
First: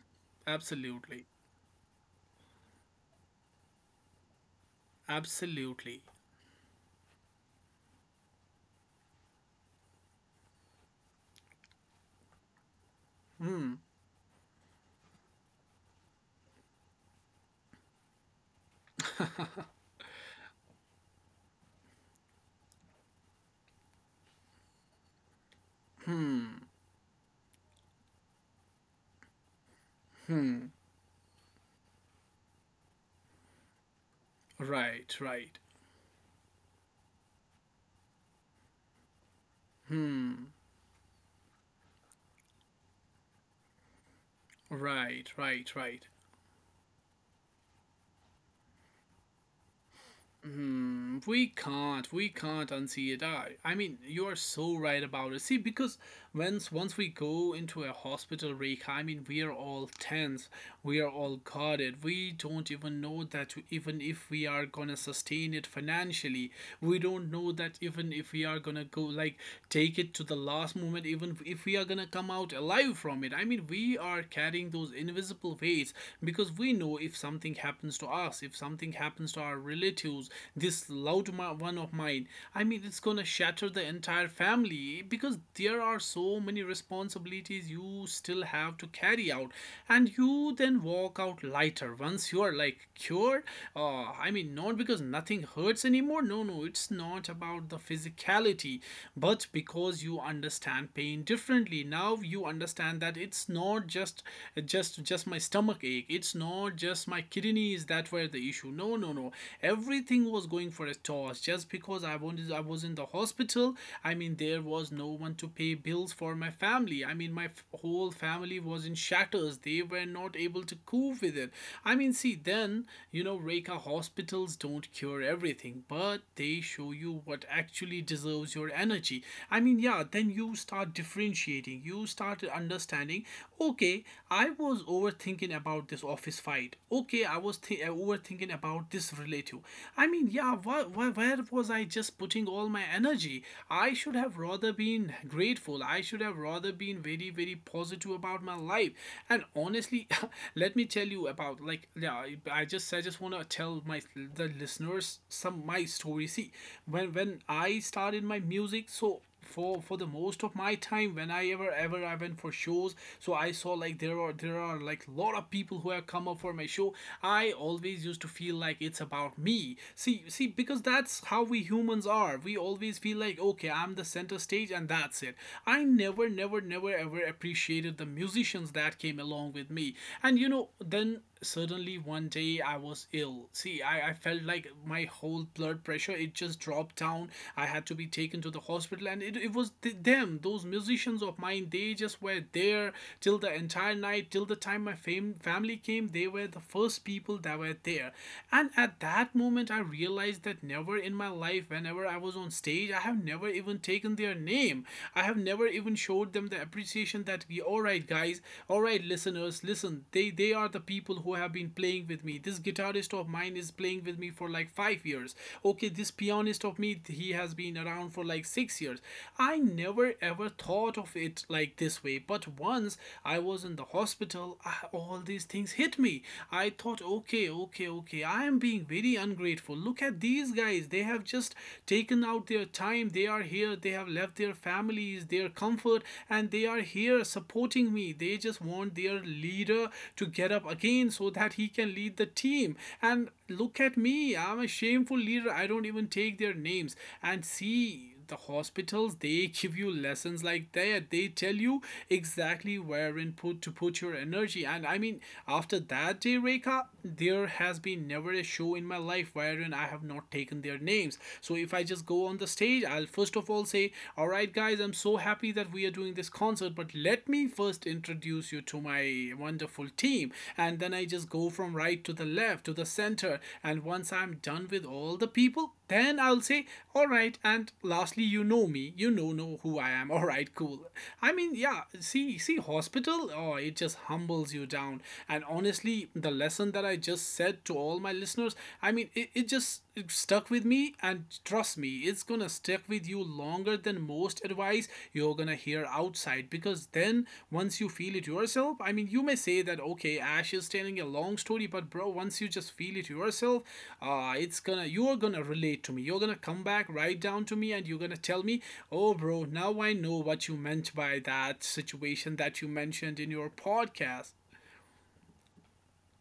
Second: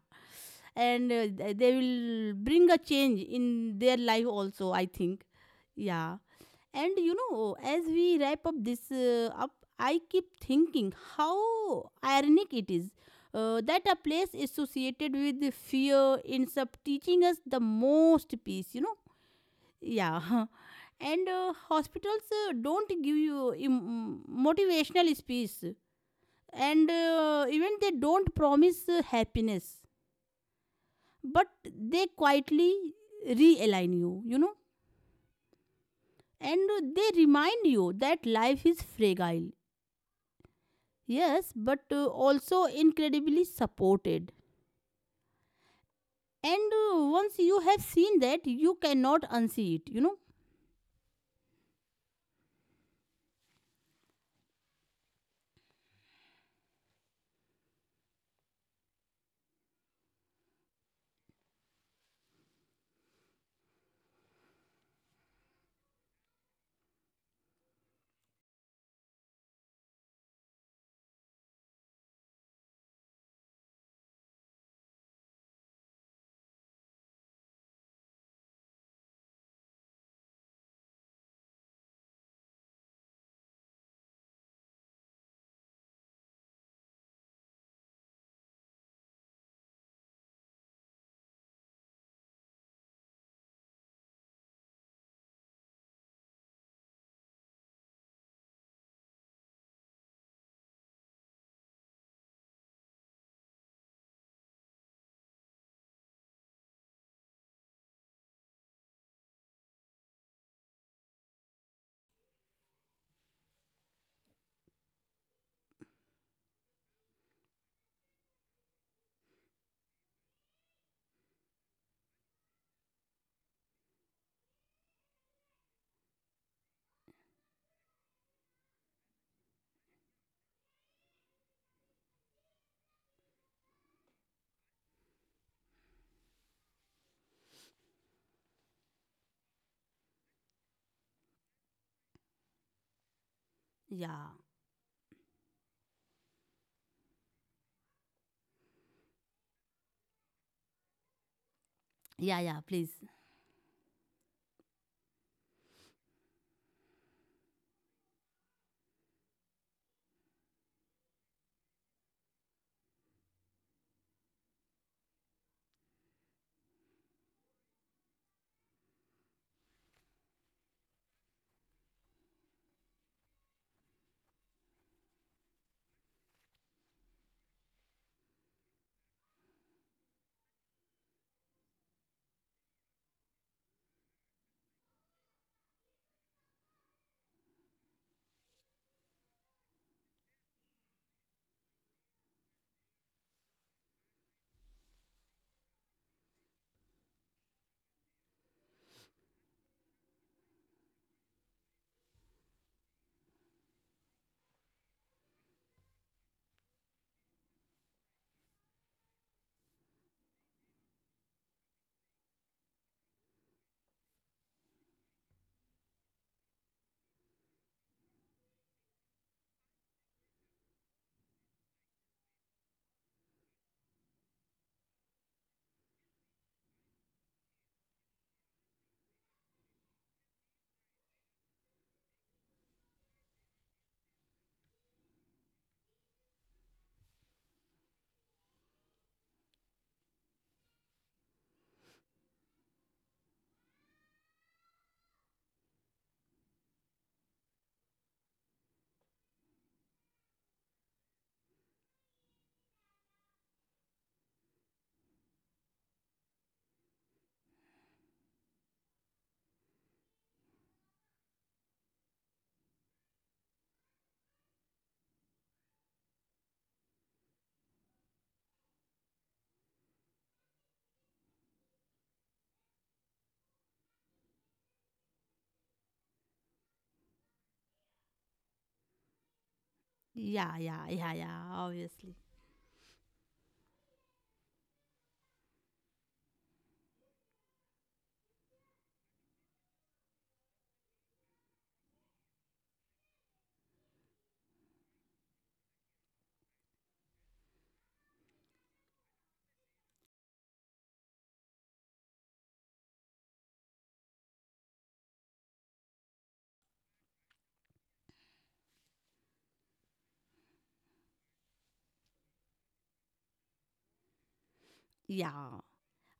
Speaker 1: and
Speaker 2: Absolutely.
Speaker 1: uh, th- they will bring a change in their life also, I think.
Speaker 2: Absolutely.
Speaker 1: Yeah. And you know, as we wrap up this I keep thinking how ironic it is that a place associated with fear ends up teaching us the most peace, you know. Yeah, and hospitals don't give you motivational speech, and even they don't promise happiness, but they quietly realign you, you know,
Speaker 2: Right, right,
Speaker 1: and they remind you that life is fragile. Yes, but also incredibly supported.
Speaker 2: right, right, right.
Speaker 1: And once you have seen that, you cannot unsee it, you know?
Speaker 2: Mm, we can't unsee it. I mean, you are so right about it. See, because once we go into a hospital, Rick, I mean, we are all tense, we are all guarded. We don't even know that even if we are gonna sustain it financially, we don't know that even if we are gonna go like take it to the last moment, even if we are gonna come out alive from it. I mean, we are carrying those invisible weights, because we know if something happens to us, if something happens to our relatives, this loud one of mine. I mean, it's gonna shatter the entire family because there are so many responsibilities you still have to carry out, and you then walk out lighter once you are like cured. I mean, not because nothing hurts anymore. No, no, it's not about the physicality, but because you understand pain differently. Now you understand that it's not just my stomach ache. It's not just my kidneys that were the issue. No, no, no. Everything was going for a toss just because I was in the hospital. I mean, there was no one to pay bills for my family. I mean, my whole family was in shatters. They were not able to cope with it. I mean, see, then Reka, hospitals don't cure everything, but they show you what actually deserves your energy. I mean, yeah, then you start differentiating. You start understanding. Okay, I was overthinking about this office fight. Okay, I was overthinking about this relative. I mean, yeah, where was I just putting all my energy? I should
Speaker 1: Yeah,
Speaker 2: have rather been grateful. I should have rather been very, very positive about my life. And honestly, let me tell you about like yeah,
Speaker 1: yeah, yeah, please.
Speaker 2: I just want to tell my the listeners some my story. See, when I started my music, so for the most of my time, when whenever ever ever I went for shows, so I saw, like, there are like a lot of people who have come up for my show. I always used to feel like it's about me. See, because that's how we humans are. We always feel like, okay, I'm the center stage, and that's it. I never ever appreciated the musicians that came along with me. And you know, then suddenly one day I was ill. See, I felt like my whole blood pressure, it just dropped down. I had to be taken to the hospital, and it was th- them those musicians of mine, they just were there till the entire night, till the time my family came. They were the first people that were there. And at that moment I realized that never in my life, whenever I was on stage, I have never even taken their name. I have never even showed them the appreciation that we— all right guys, all right listeners, listen, they are the people who have been playing with me. This guitarist of mine is playing with me for like 5 years. Okay, this pianist of me, he has been around for like 6 years. I never ever thought of it like this way. But once I was in the hospital, all these things hit me. I thought, okay, I am being very ungrateful. Look at these guys, they have just taken out their time, they are here, they have left their families, their comfort, and they are here supporting me. They just want their leader to get up again so that he can lead the team. And look at me, I'm a shameful leader. I don't even take their names. And see, the hospitals, they give you lessons like that. They tell you exactly where in put to put your energy. And I mean, after that day, Rekha, there has been never a show in my life wherein I have not taken their names games. So if I just go on the stage, I'll first of all say, all right guys, I'm so happy that we are doing this concert, but let me first introduce you to my wonderful team. And then I just go from right to the left to the center, and once I'm done with all the people, then I'll say, all right, and lastly, you know me, you know who I am. All right,
Speaker 1: Yeah, yeah,
Speaker 2: cool.
Speaker 1: yeah,
Speaker 2: I
Speaker 1: yeah,
Speaker 2: mean, yeah,
Speaker 1: obviously.
Speaker 2: see, hospital, oh, it just humbles you down. And honestly, the lesson that I just said to all my listeners. I mean, it stuck with me, and trust me, it's gonna stick with you longer than most advice you're gonna hear outside. Because then once you feel it yourself, I mean, you may say that, okay, Ash is telling a long story, but bro, once you just feel it yourself, it's gonna you're gonna relate to me. You're gonna come back right down to me, and you're gonna tell me, oh, bro, now I know what you meant by that situation that you mentioned in your podcast.
Speaker 1: Yeah.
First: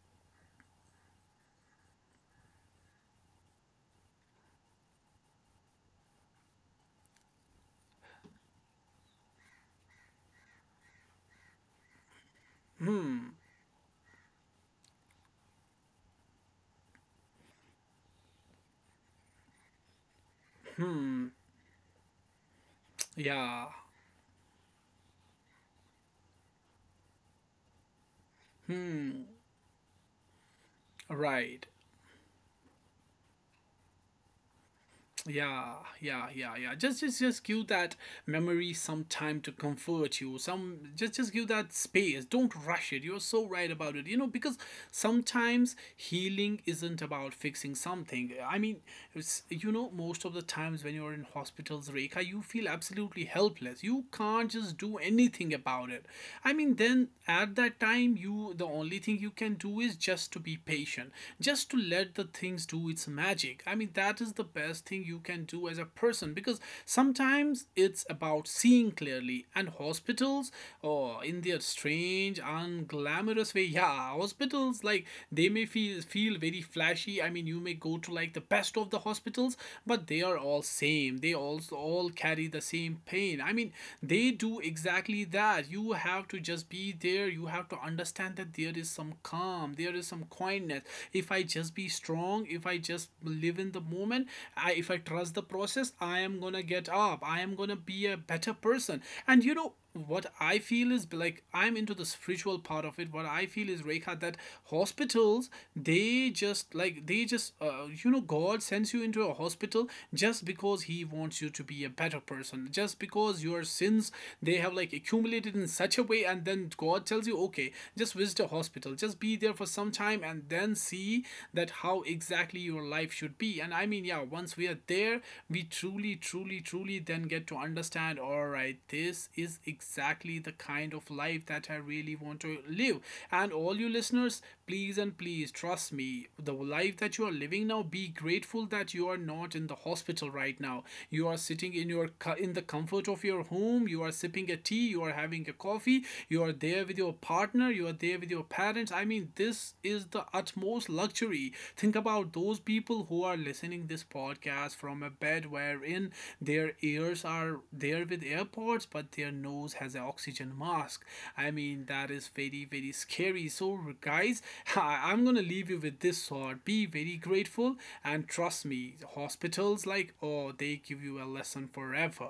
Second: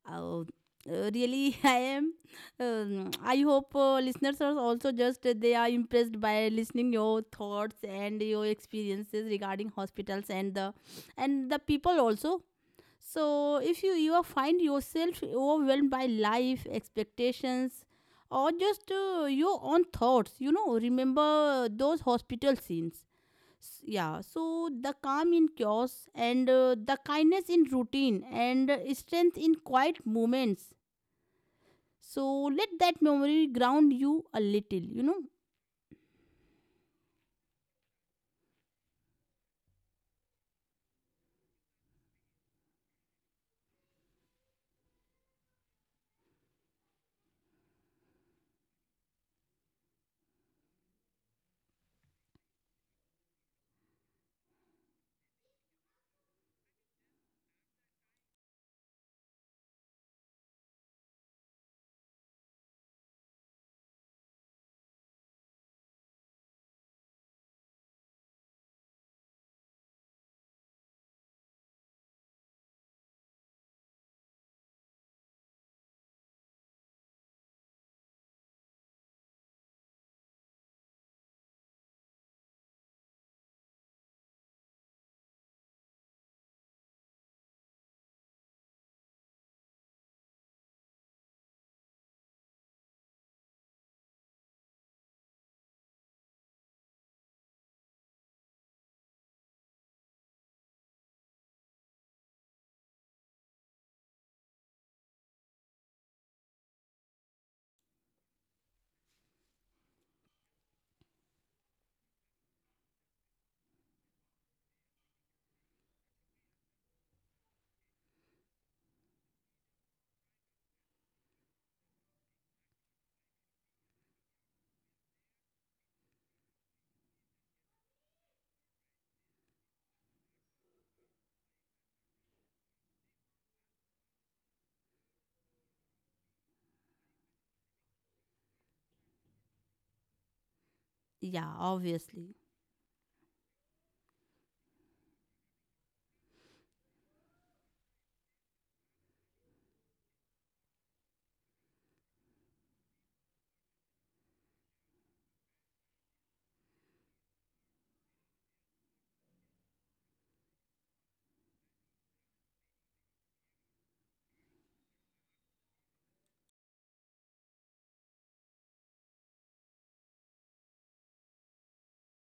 Speaker 1: Oh, really, I am. I hope listeners are also just they are impressed by listening your thoughts and your experiences regarding hospitals and the people also.
Speaker 2: Hmm,
Speaker 1: So if you you are find yourself overwhelmed by life expectations or just your own thoughts, you know,
Speaker 2: hmm,
Speaker 1: remember those hospital scenes.
Speaker 2: yeah,
Speaker 1: Yeah, so the calm in chaos, and the kindness in routine, and
Speaker 2: hmm.
Speaker 1: strength in quiet moments.
Speaker 2: Right.
Speaker 1: So let that memory ground you a little, you know.
Speaker 2: Yeah, yeah, yeah, yeah. Just give that memory some time to comfort you. Some, just give that space. Don't rush it. You're so right about it. You know, because sometimes healing isn't about fixing something. I mean, it's most of the times when you're in hospitals, Rekha, you feel absolutely helpless. You can't just do anything about it. I mean, then at that time, you the only thing you can do is just to be patient. Just to let the things science do its magic. I mean, that is the best thing you can do as a person. Because sometimes it's about seeing clearly. And hospitals, oh, in their strange, unglamorous way, yeah, hospitals like they may feel very flashy. I mean, you may go to like the best of the hospitals, but they are all same. They also all carry the same pain. I mean, they do exactly that. You have to just be there. You have to understand that there is some calm. There is some kindness if I just be strong, if I just live in the moment, if I trust the process, I am gonna get up, I am gonna be a better person. And you know what I feel is like, I'm into the spiritual part of it. What I feel is, Rekha, that hospitals, they just God sends you into a hospital just because He wants you to be a better person, just because your sins, they have like accumulated in such a way, and then God tells you, okay, just visit a hospital, just be there for some time, and then see that how exactly your life should be. And I mean, yeah, once we are there, we truly then get to understand, all right, this is exactly the kind of life that I really want to live. And all you listeners, please and please, trust me, the life that you are living now, be grateful that you are not in the hospital right now. You are
Speaker 1: Yeah,
Speaker 2: sitting
Speaker 1: obviously.
Speaker 2: in the comfort of your home, you are sipping a tea, you are having a coffee, you are there with your partner, you are there with your parents. I mean, this is the utmost luxury. Think about those people who are listening this podcast from a bed wherein their ears are there with AirPods, but their nose has an oxygen mask. I mean, that is very, very scary. So, guys, I'm gonna leave you with this thought. Be very grateful, and trust me, hospitals like, oh, they give you a lesson forever.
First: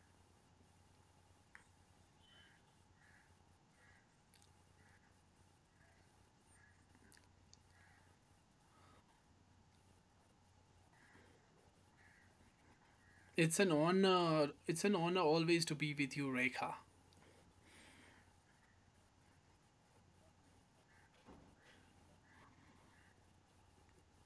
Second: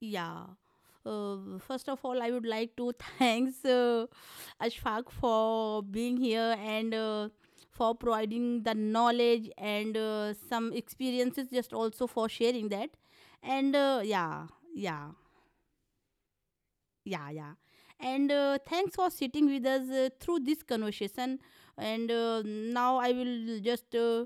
Speaker 1: Yeah. First of all, I would like to thanks Ashfaq for being here, and for providing the knowledge and some experiences, just also for sharing that.
Speaker 2: It's an
Speaker 1: And yeah,
Speaker 2: honor. It's an
Speaker 1: yeah,
Speaker 2: honor always to be with you, Rekha.
Speaker 1: yeah, yeah, and thanks for sitting with us through this conversation, and now I will just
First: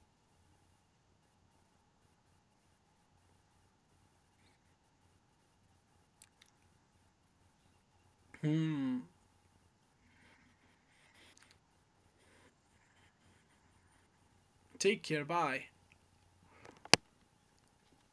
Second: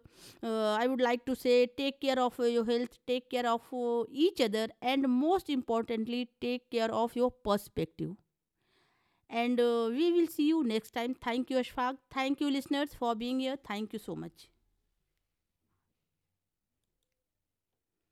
Speaker 1: I would like to say, take care of your health, take care of each other, and most importantly, take care of your perspective.
Speaker 2: Hmm.
Speaker 1: And we will see you next time. Thank you, Ashfaq. Thank you, listeners, for being here. Thank you so much.
Speaker 2: Take care. Bye.